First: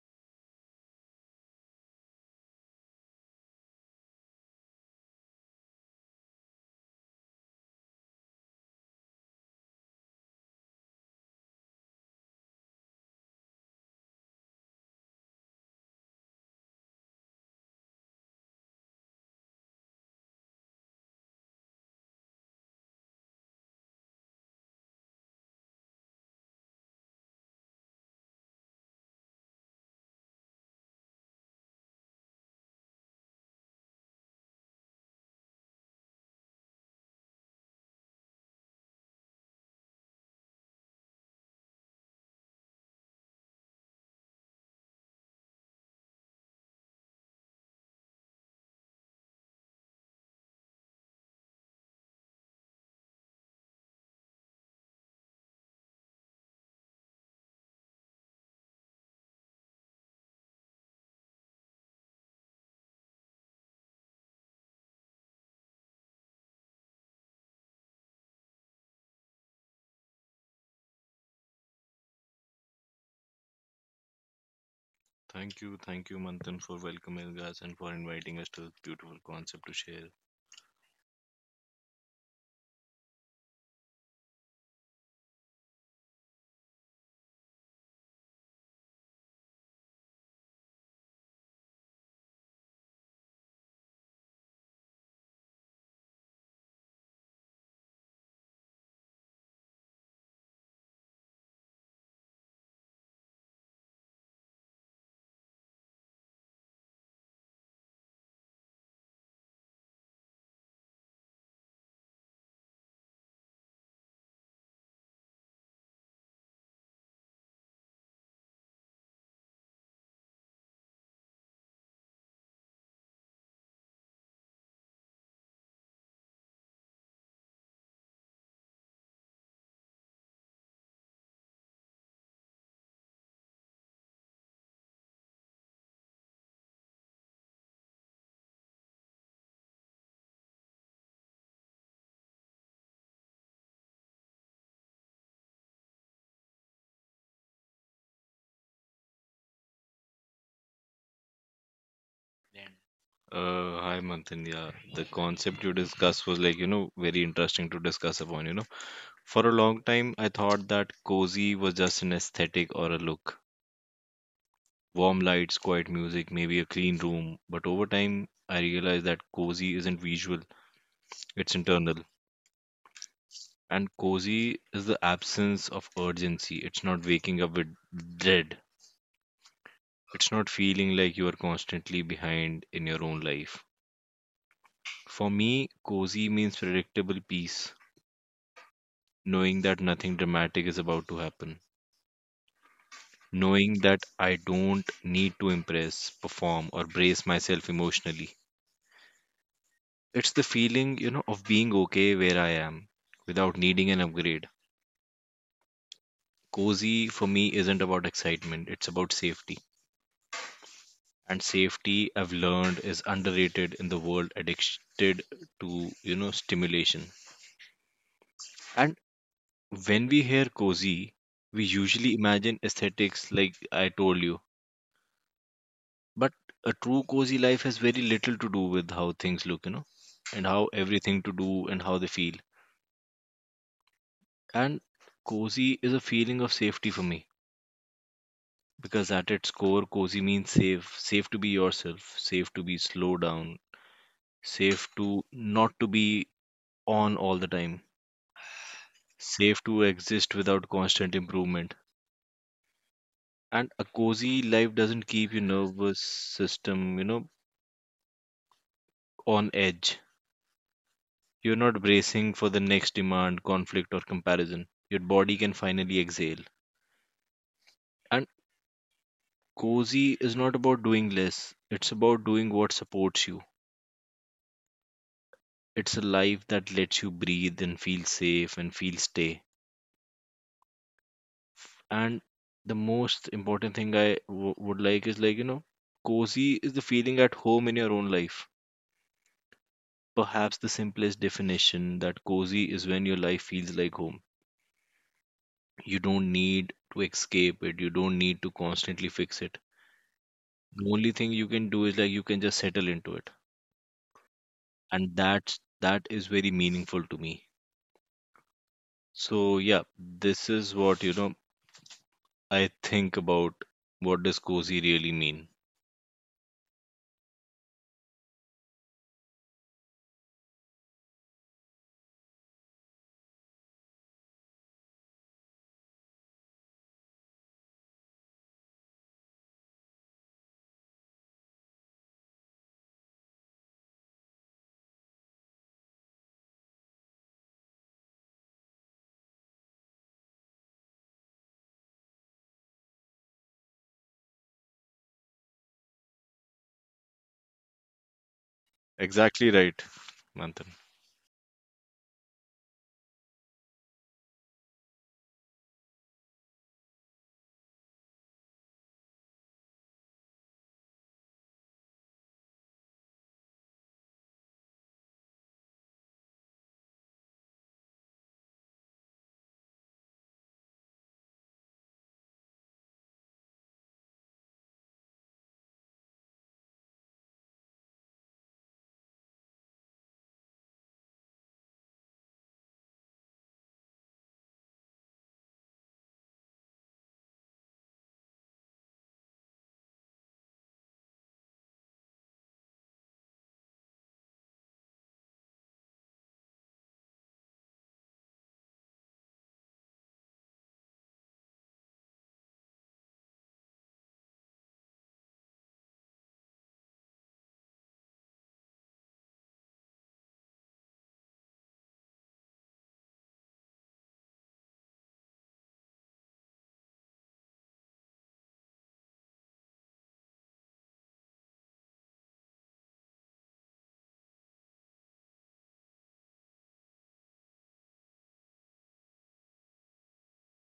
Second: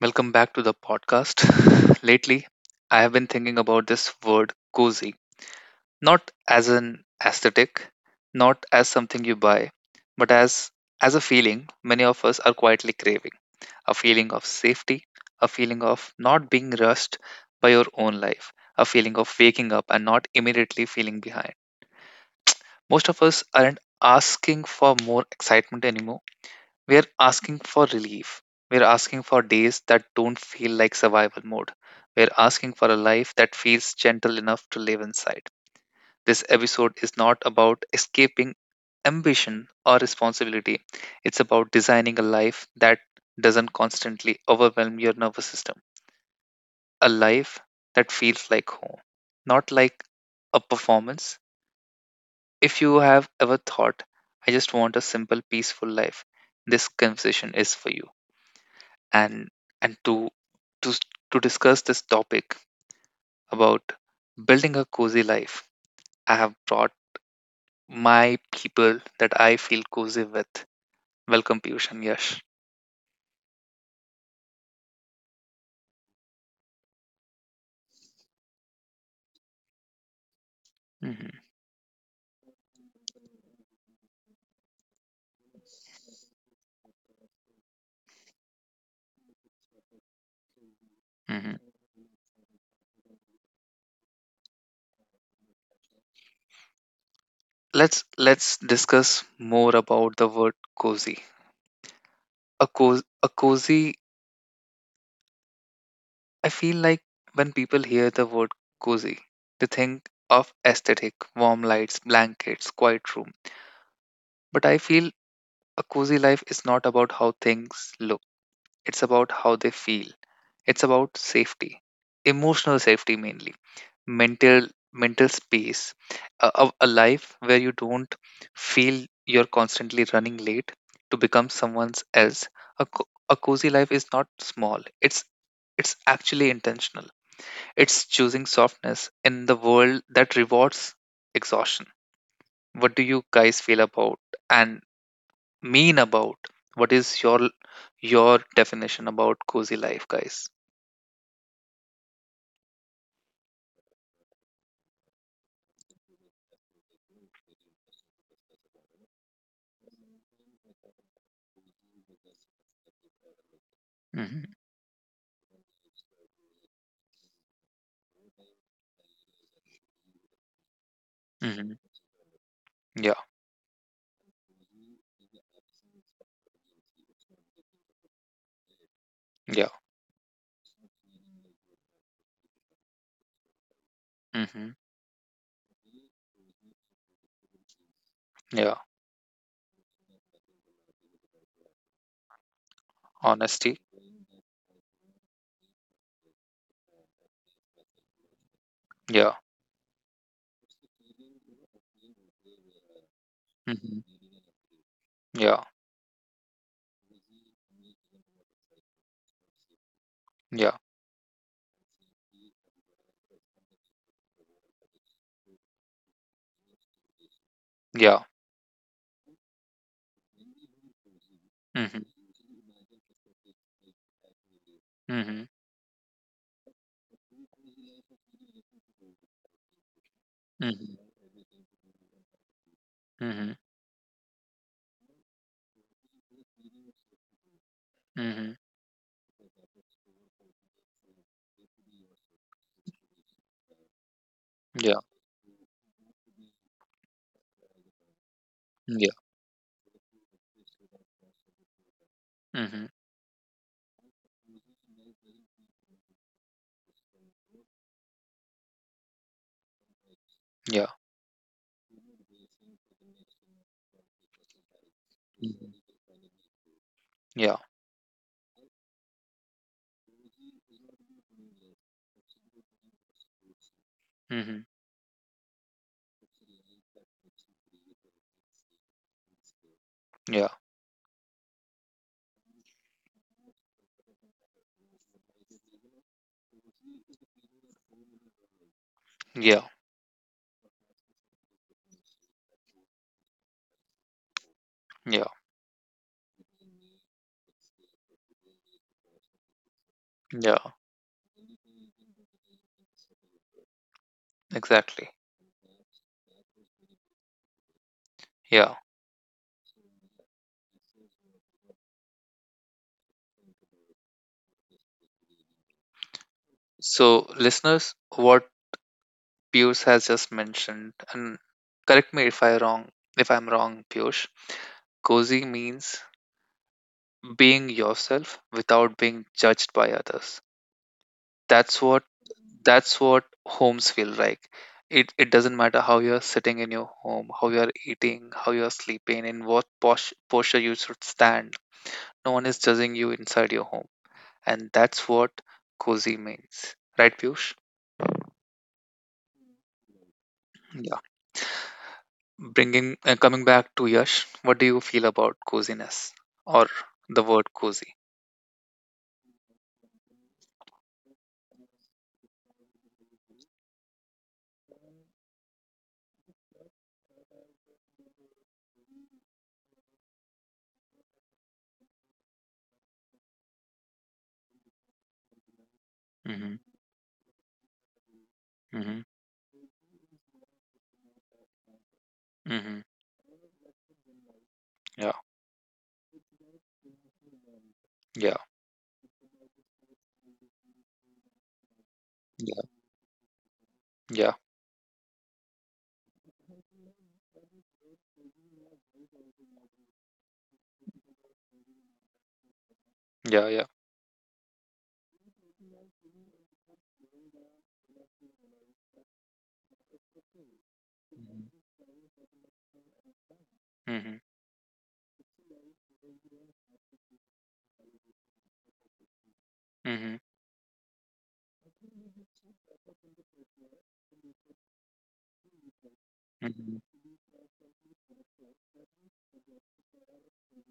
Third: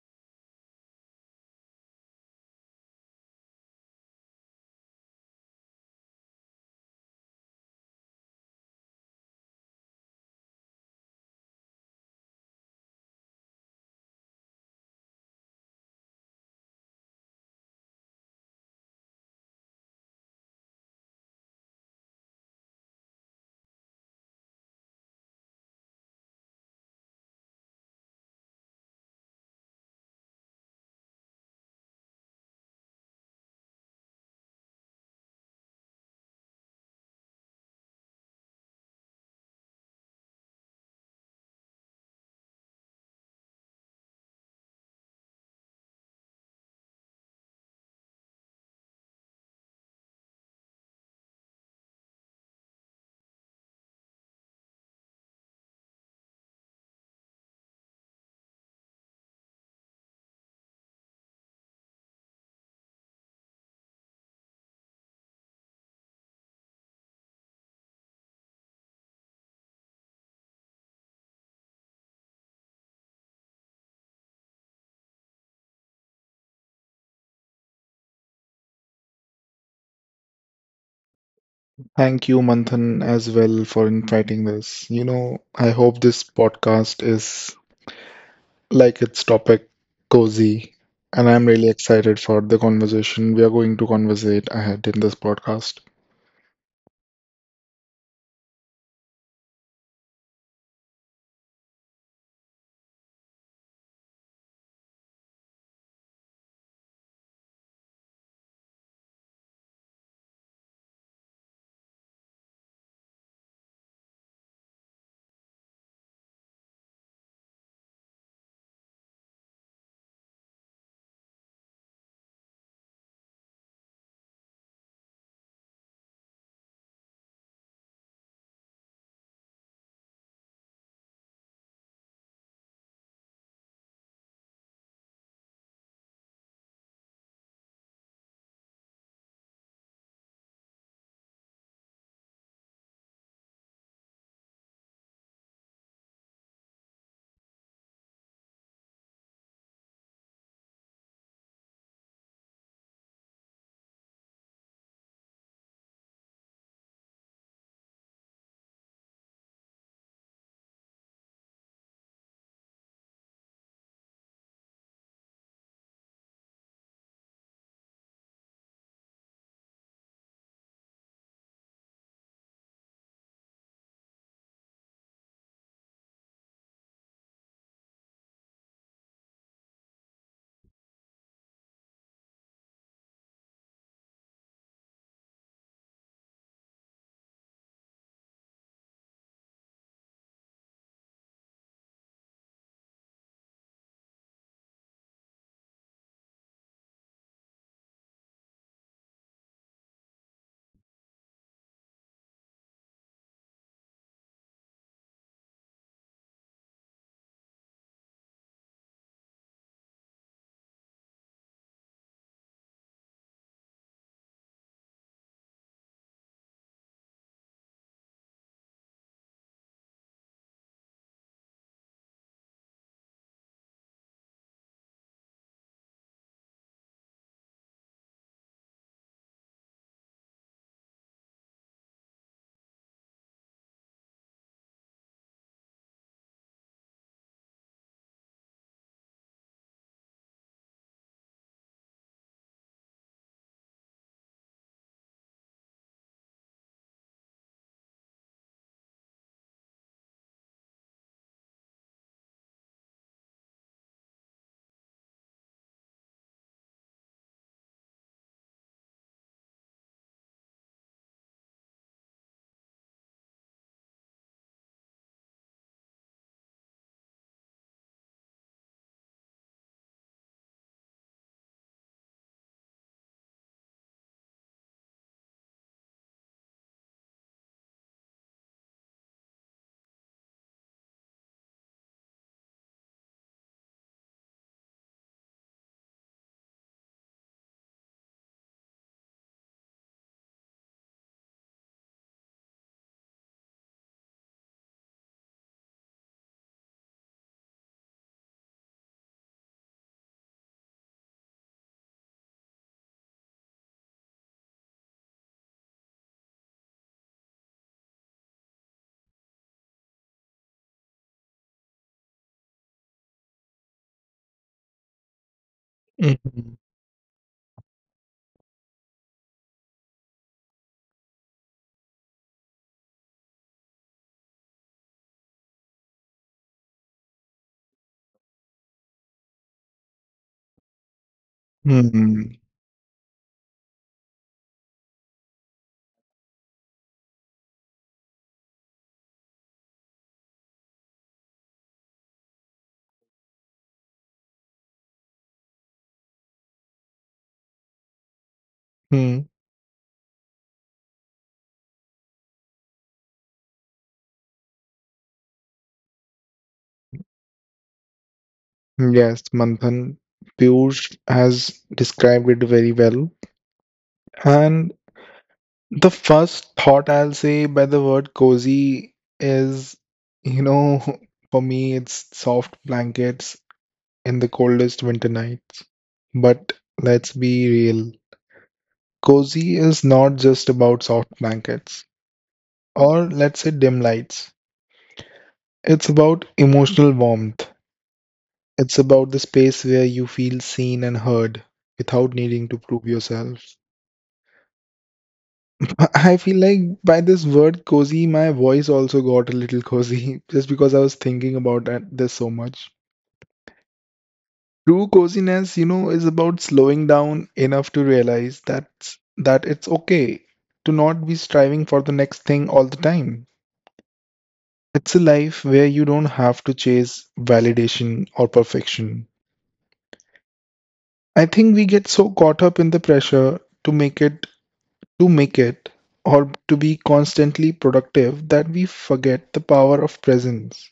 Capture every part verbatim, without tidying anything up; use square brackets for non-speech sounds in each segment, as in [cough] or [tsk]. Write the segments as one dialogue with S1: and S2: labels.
S1: Welcome back to the podcast. [laughs] Lately, I have been thinking about this word cozy, not as an aesthetic, not as something you buy, but as as a feeling many of us are quietly craving, a feeling of safety, a feeling of not being rushed by your own life, a feeling of waking up and not immediately feeling behind. Most of us aren't asking for more excitement anymore, we're asking for relief. We're asking for days that don't feel like survival mode. We're asking for a life that feels gentle enough to live inside. This episode is not about escaping ambition or responsibility. It's about designing a life that doesn't constantly overwhelm your nervous system. A life that feels like home, not like a performance. If you have ever thought, I just want a simple, peaceful life, this conversation is for you. and and to to s- to discuss this topic about building a cozy life, I have brought my people that I feel cozy with. Welcome, Piyush and Yash.
S2: Thank you, thank you, Manthan, for welcoming us and for inviting us to this beautiful concept to share.
S1: hmm
S3: Thank you, Manthan, as well for inviting this. You know, I hope this podcast is like its topic, cozy, and I'm
S1: hmm
S3: really excited for the conversation we are going to conversate ahead in this podcast.
S1: Let's let's discuss more about the word cozy. A cozy, a cozy. I feel like when people hear the word cozy, they think of aesthetic, warm lights, blankets, quiet room. But I feel a cozy life is not about how things look. It's about how they feel. It's about safety, emotional safety mainly, mental mental space, a, a a life where you don't feel you're constantly running late to become someone else. A, co- a cozy life is not small. It's it's actually intentional. It's choosing softness in the world that rewards exhaustion. What do you guys feel about and mean about? What is your your definition about cozy life, guys?
S2: Then, Uh, hi, Manthan. Yeah, the concept you discussed was like, you know, very interesting to discuss upon, you know. For a long time, I thought that cozy was just an aesthetic or a look.
S1: Mhm,
S2: Warm lights, quiet music, maybe a clean room. But over time, I realized that cozy isn't visual, it's
S1: mhm.
S2: internal.
S1: Yeah,
S2: And cozy is the absence of urgency. It's not waking up with dread.
S1: yeah.
S2: It's not feeling like you are constantly behind in your own life.
S1: Mhm.
S2: For me, cozy means predictable peace,
S1: Yeah.
S2: knowing that nothing dramatic is about to happen,
S1: Honesty.
S2: knowing that I don't need to impress, perform, or brace myself emotionally.
S1: Yeah.
S2: It's the feeling, you know, of being okay where I am without needing an
S1: Mhm.
S2: upgrade.
S1: Yeah.
S2: Cozy for me isn't about excitement, it's about safety.
S1: Yeah.
S2: And safety, I've learned, is underrated in the world addicted to, you know, stimulation.
S1: Yeah.
S2: And When we hear cozy, we
S1: Mhm.
S2: usually imagine aesthetics like I told you.
S1: Mhm.
S2: But a true cozy life has very little to do with how things look, you know, and how
S1: Mhm.
S2: everything to do and how they feel.
S1: Mhm.
S2: And cozy is a feeling of safety for me
S1: Mhm.
S2: because at its core, cozy means safe, safe to be yourself, safe to be slow down, safe
S1: Yeah.
S2: to not to be on all the time,
S1: Yeah.
S2: safe to exist without constant improvement.
S1: Mhm.
S2: And a cozy life doesn't keep your nervous system, you know, on edge.
S1: Yeah.
S2: You're not bracing for the next demand, conflict, or comparison. Your body can
S1: Mhm.
S2: finally exhale.
S1: Yeah.
S2: And cozy is not about doing less, it's about doing what supports you.
S1: Mm-hmm.
S2: It's a life that lets you breathe and feel safe and feel stay.
S1: Yeah.
S2: And the most important thing I w- would like is like, you know, cozy is the feeling at home in your own life.
S1: Yeah.
S2: Perhaps the simplest definition that cozy is when your life feels like home.
S1: Yeah.
S2: You don't need to escape it, you don't need to constantly fix it.
S1: Yeah.
S2: Only thing you can do is like you can just settle into it,
S1: Exactly.
S2: and that's that is very meaningful to me.
S1: Yeah.
S2: So yeah, this is what you know I think about what does cozy really mean.
S3: Mhm.
S1: So, listeners, what Piyush has just mentioned, and correct me if I wrong, if I'm wrong, Piyush. Cozy means being yourself without being judged by others. That's what
S3: Hmm.
S1: that's what homes feel like. It it doesn't matter how you're sitting in your home, how you're eating, how you're sleeping, in what pos- posture you should stand. No one is judging you inside your home, and that's what cozy means, right, Piyush?
S3: Hmm.
S2: Exactly right, Manthan.
S1: Yeah. Bringing uh, coming back to Yash, what do you feel about coziness or the word cozy?
S3: Yes, Manthan, Piyush has described it very well. And the first thought I'll say by the word cozy is, you know, [laughs] for me, it's soft blankets in the coldest winter nights. But
S1: Mm-hmm.
S3: let's be real.
S1: Mm-hmm.
S3: Cozy is not just about soft blankets
S1: Mm-hmm.
S3: or let's say dim lights.
S1: Yeah.
S3: It's about emotional warmth.
S1: Yeah.
S3: It's about the space where you feel seen and heard without needing to
S1: Yeah.
S3: prove yourself.
S1: Yeah.
S3: [laughs] I feel like by this word cozy, my voice also got a little cozy [laughs] just because I was thinking about that, this so much.
S1: Yeah. Yeah.
S3: True coziness, you know, is about slowing down enough to realize that that it's okay to not be striving for the next thing all the time.
S1: Mm-hmm.
S3: It's a life where you don't have to chase validation or perfection.
S1: Mm-hmm.
S3: I think we get so caught up in the pressure to make it, to make it, or to be
S1: Mm-hmm.
S3: constantly productive that we forget the power of presence.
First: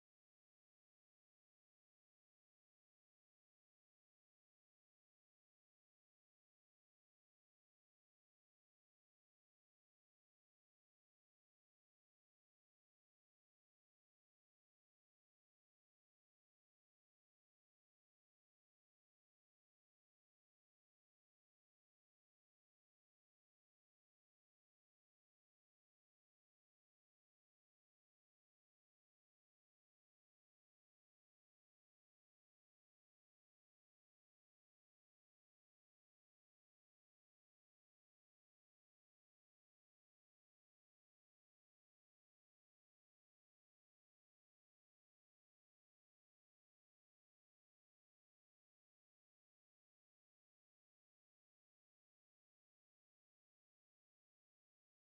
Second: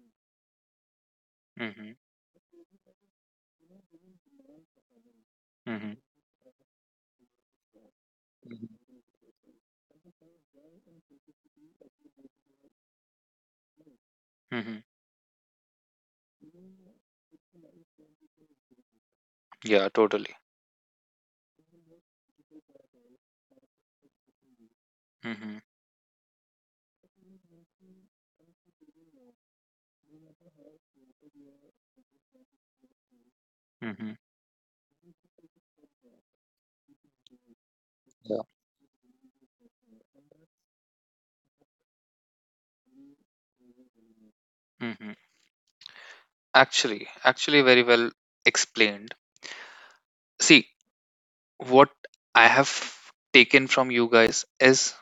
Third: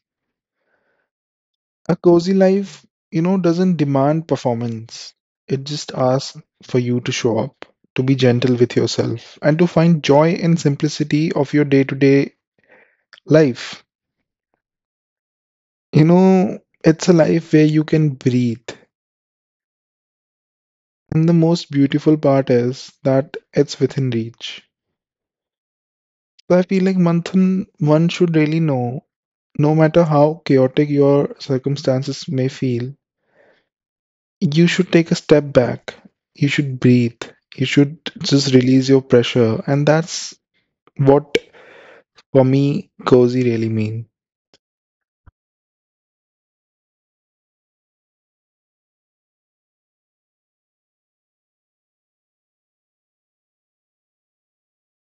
S1: Mm-hmm.
S3: A cozy life, you know, doesn't demand performance. It just
S1: Mhm.
S3: asks for you to show up, to be gentle with
S1: Mhm.
S3: yourself, and to find joy in simplicity of your day-to-day life.
S1: Mhm.
S3: You know, it's a life where you can breathe.
S1: Yeah, totally.
S3: And the most beautiful part is that it's within reach.
S1: Mhm.
S3: So I feel like Manthan, one should really know, no matter how chaotic your circumstances may feel,
S1: Mhm.
S3: you should take a step back. You should breathe. You should
S1: Yeah.
S3: just release your pressure. And that's what, for me, cozy really mean.
S1: Mhm. Actually, actually, very well explained. See, what I have taken from you guys is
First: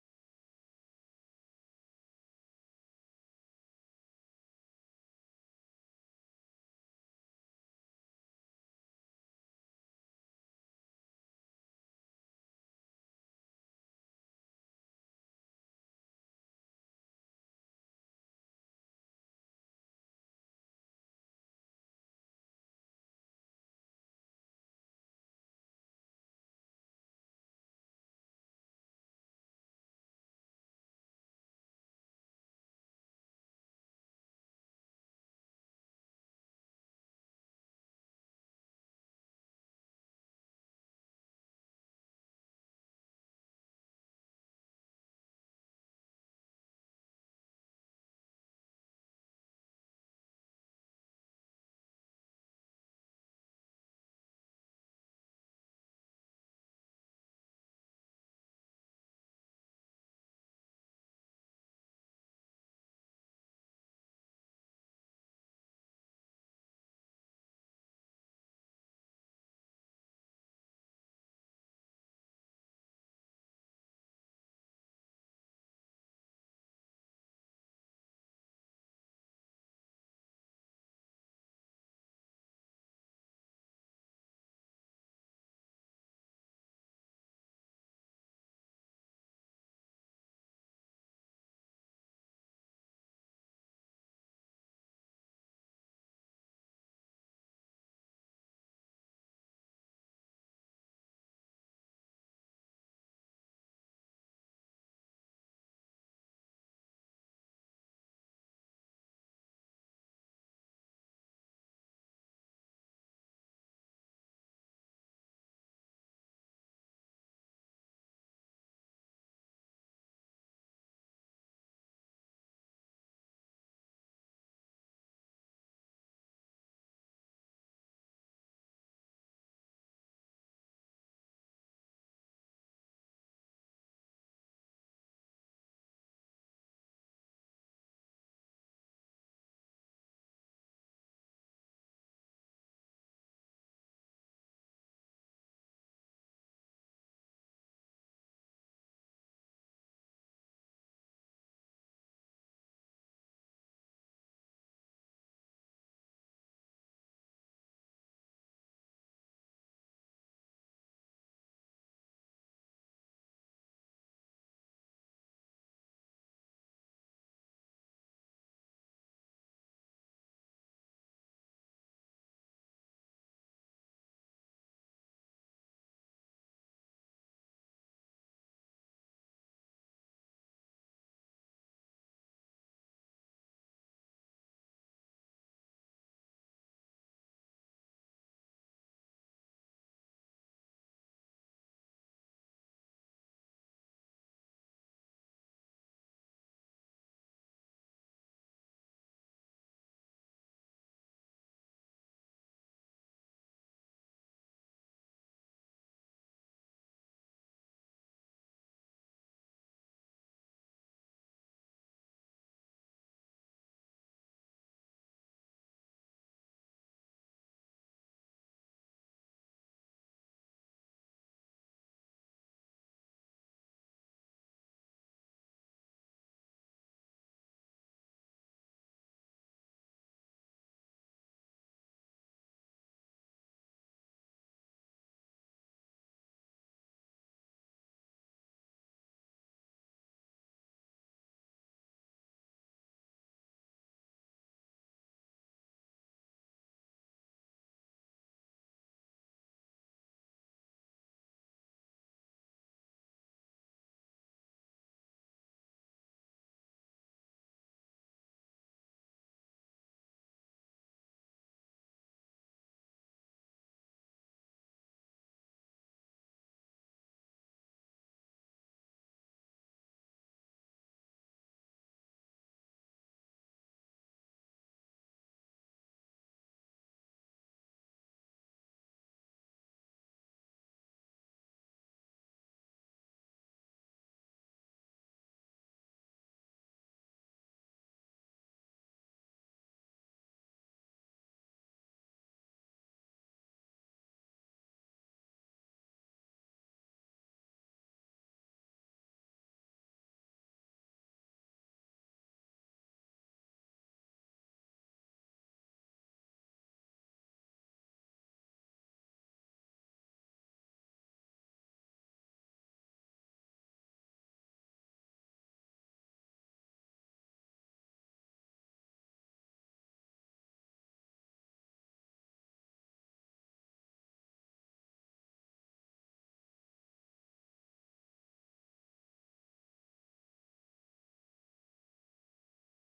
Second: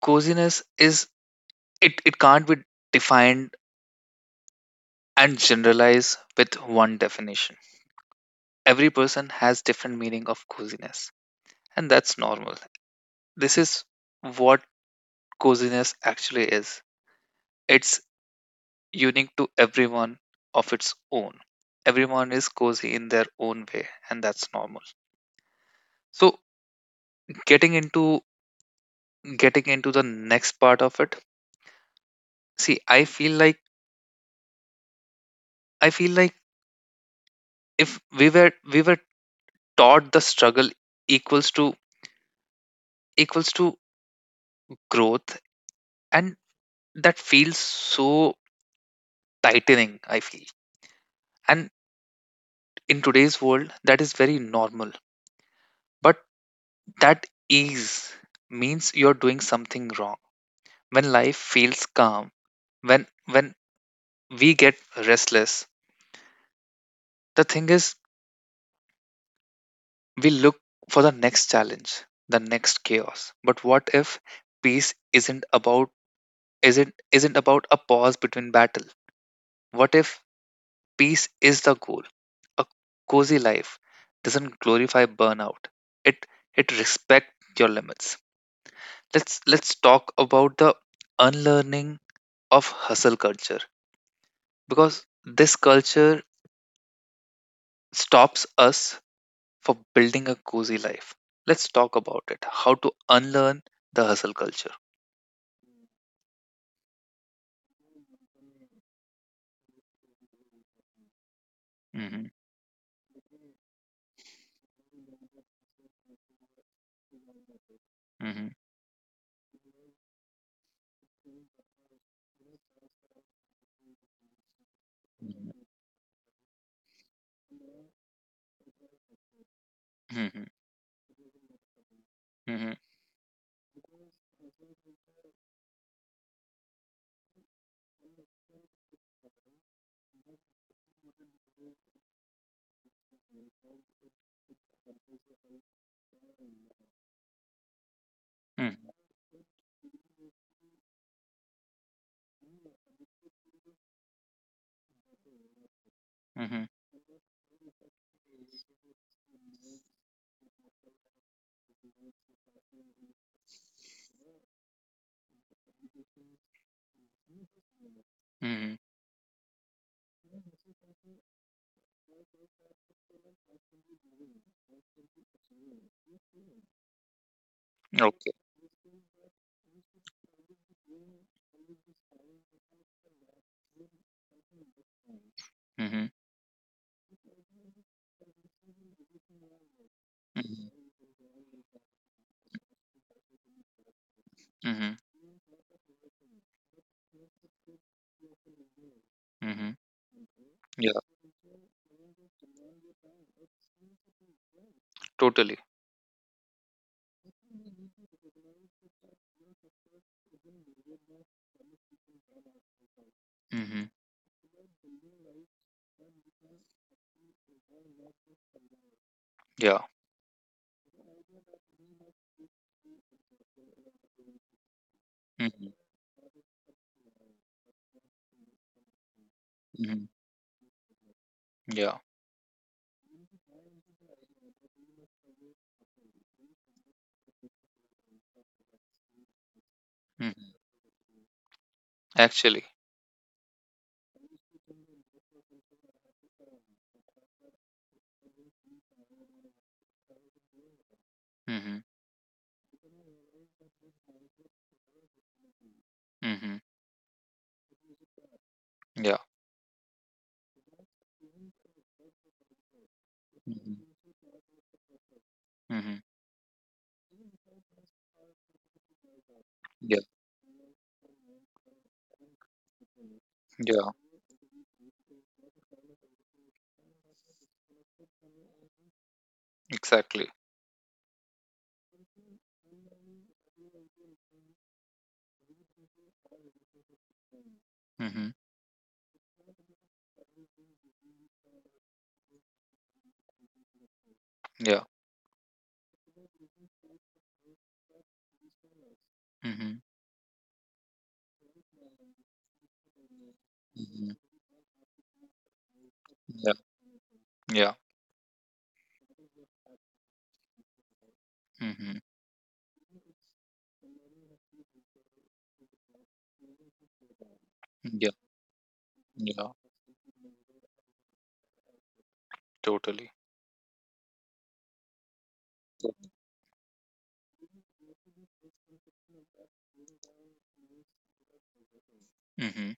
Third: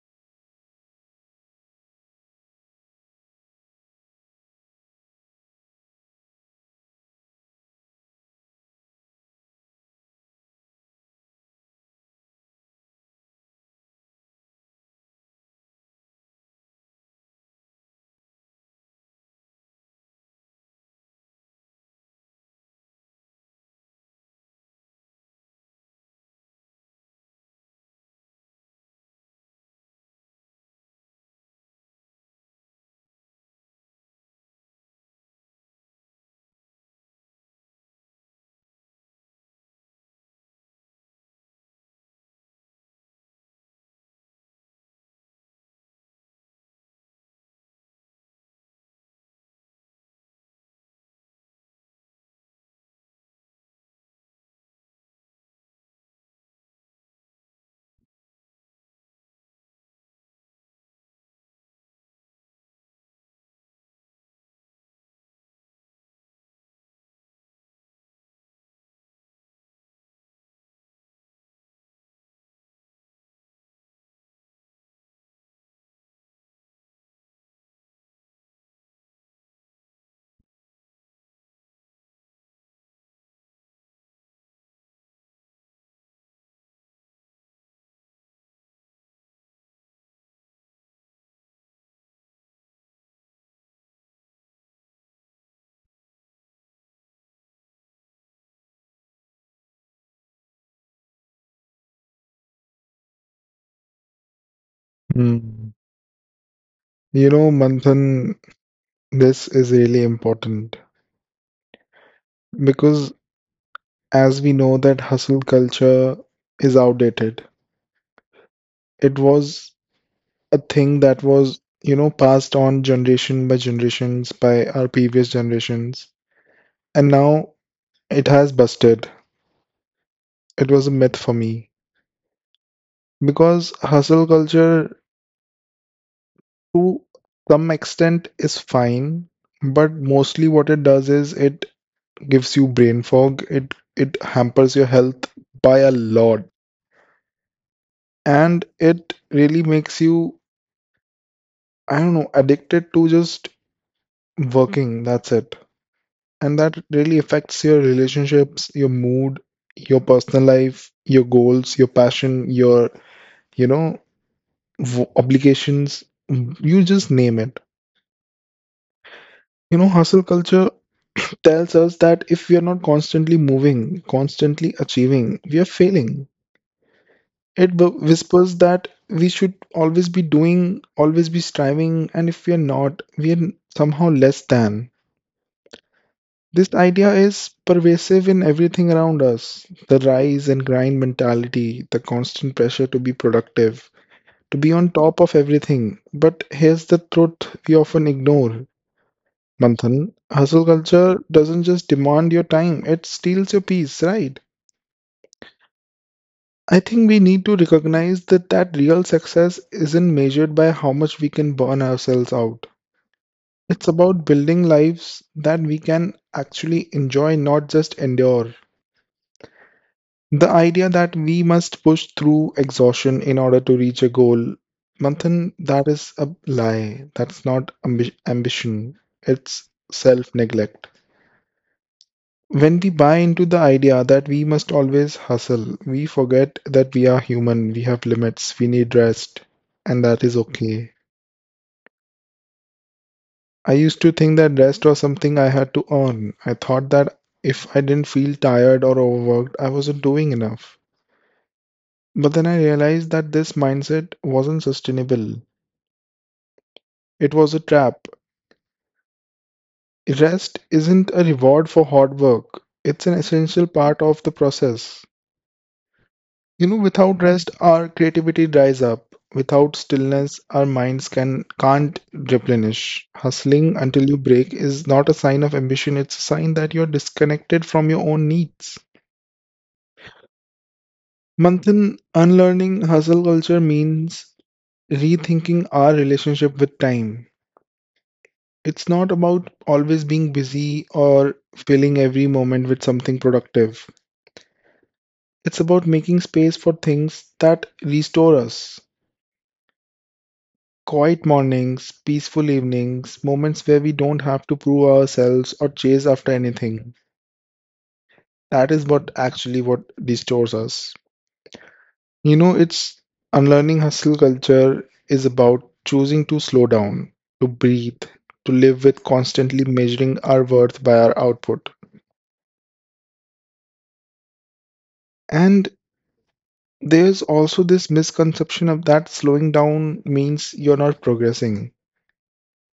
S1: coziness is it, it can't be defined and generalized with one definition. Every person has different meaning of coziness, and that's normal. This is what coziness actually is. It's unique to everyone of its own. Everyone is cozy in their own way, and that's normal. So getting into getting into the next part of it, see, I feel like I feel like if we were we were taught the struggle equals to equals to growth, and that feels so tightening. I feel, and in today's world, that is very normal. But that ease means you're doing something wrong when life feels calm, when when we get restless, the thing is we look for the next challenge, the next chaos. But what if peace isn't about isn't isn't about a pause between battle? What if peace is the goal? A cozy life doesn't glorify burnout. It it respects your limits. Let's let's talk about the unlearning of hustle culture because this culture stops us for building a cozy life. Let's talk about it. How to unlearn the hustle culture.
S3: Mm. You know, Manthan, this is really important
S1: Mm-hmm,
S3: because as we know that hustle culture is outdated.
S1: mm-hmm,
S3: It was a thing that was, you know, passed on generation by generations by our previous
S1: mm-hmm,
S3: generations. And now it has busted.
S1: mm-hmm,
S3: It was a myth for me
S1: mm-hmm,
S3: because hustle culture to some extent is fine, but mostly what it does is it gives you brain fog. It it hampers your health by a lot, and it really makes you I don't know addicted to just working. That's it,
S1: mm-hmm,
S3: and
S1: mm-hmm.
S3: that really affects your relationships, your mood, your personal life, your goals, your passion, your you know v- obligations. You just name it.
S1: Mm-hmm.
S3: You know, hustle culture tells us that if we are not constantly moving, constantly achieving, we are failing. It b-
S1: Okay.
S3: whispers that we should always be doing, always be striving, and if we are not, we are somehow less than.
S1: Mm-hmm,
S3: This idea is pervasive in everything around us the rise
S1: mm-hmm,
S3: and grind mentality, the constant pressure to be productive, to be on
S1: mm-hmm,
S3: top of everything. But here's the truth we often ignore
S1: mm-hmm.
S3: Manthan. Hustle
S1: Yeah,
S3: culture doesn't just demand your time, it steals your peace, right?
S1: totally.
S3: I think we need to recognize that that real success isn't measured by how much we can burn ourselves out.
S1: Mm-hmm.
S3: It's about building lives that we can actually enjoy, not just endure.
S1: Yeah.
S3: The idea that we must push through exhaustion in order to reach a goal, Manthan,
S1: Mm-hmm,
S3: that is a lie. That's not ambi- ambition. It's
S1: mm-hmm,
S3: self-neglect.
S1: yeah.
S3: When we buy into the idea that we must always hustle, we forget that we are human, we have limits, we need rest, and that is
S1: Mm-hmm.
S3: okay.
S1: Actually.
S3: I used to think that rest was something I had to earn. I thought that if I didn't feel tired or overworked, I wasn't doing enough.
S1: Mm-hmm,
S3: But then I realized that this mindset wasn't sustainable.
S1: mm-hmm,
S3: It was a trap.
S1: yeah.
S3: Rest isn't a reward for hard work, it's an essential
S1: Mm-hmm,
S3: part of the process.
S1: mm-hmm,
S3: You know, without rest, our creativity dries up. Without
S1: yeah.
S3: stillness, our minds can can't replenish. Hustling
S1: Yeah.
S3: until you break is not a sign of ambition, it's a sign that you're disconnected from your own needs.
S1: Exactly.
S3: Manthan, unlearning hustle culture means rethinking our relationship with time.
S1: Mm-hmm,
S3: It's not about always being busy or filling every moment with something productive.
S1: yeah.
S3: It's about making space for things that restore us.
S1: Mm-hmm,
S3: Quiet mornings, peaceful evenings, moments where we
S1: mm-hmm,
S3: don't have to prove ourselves or chase after
S1: yeah.
S3: anything.
S1: Yeah.
S3: That is what actually what restores us.
S1: Mm-hmm,
S3: You know, it's unlearning hustle culture is about choosing to slow down, to breathe,
S1: yeah.
S3: to live with
S1: Yeah.
S3: constantly measuring our worth by our output.
S1: Totally.
S3: And there's also this misconception of that slowing down means you're not progressing.
S1: Hmm.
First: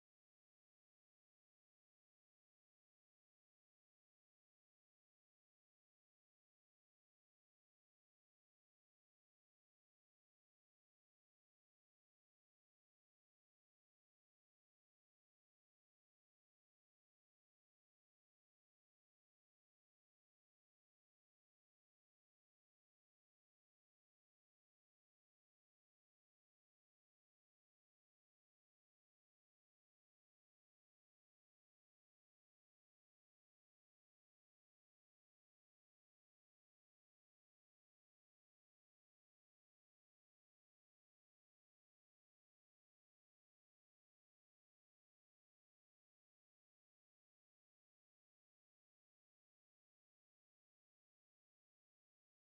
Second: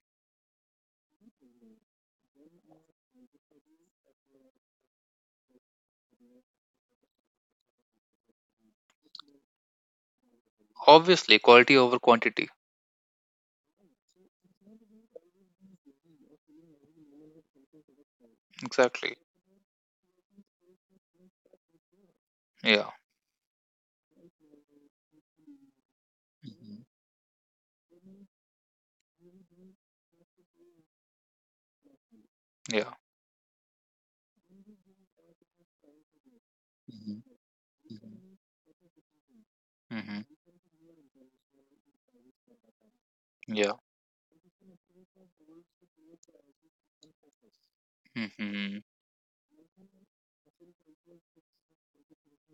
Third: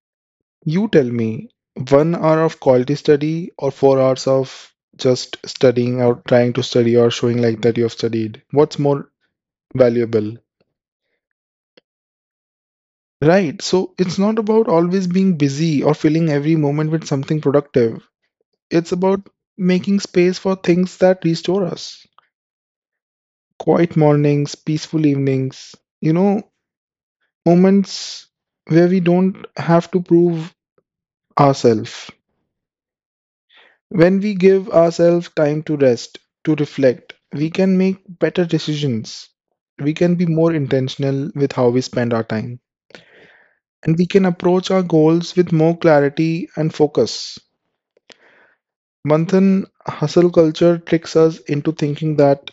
S3: You tell me, one hour of quality study or four hours of just studying or trying to study or showing like that you have studied? What's more valuable?
S1: Obviously, quality over quantity.
S3: Right. So it's not about always being busy or filling every moment with something productive. It's
S1: Exactly.
S3: about making space for things that restore us.
S1: Yeah.
S3: Quiet mornings, peaceful evenings, you know,
S1: Hmm.
S3: moments where we don't have to prove ourselves.
S1: Yeah.
S3: When we give ourselves time to rest, to reflect,
S1: Hmm.
S3: we can make better decisions. We can
S1: Hmm.
S3: be more intentional with how we spend our time.
S1: Yeah.
S3: And we can approach our goals with more clarity and focus.
S1: Hmm.
S3: Manthan, hustle culture tricks us into thinking that,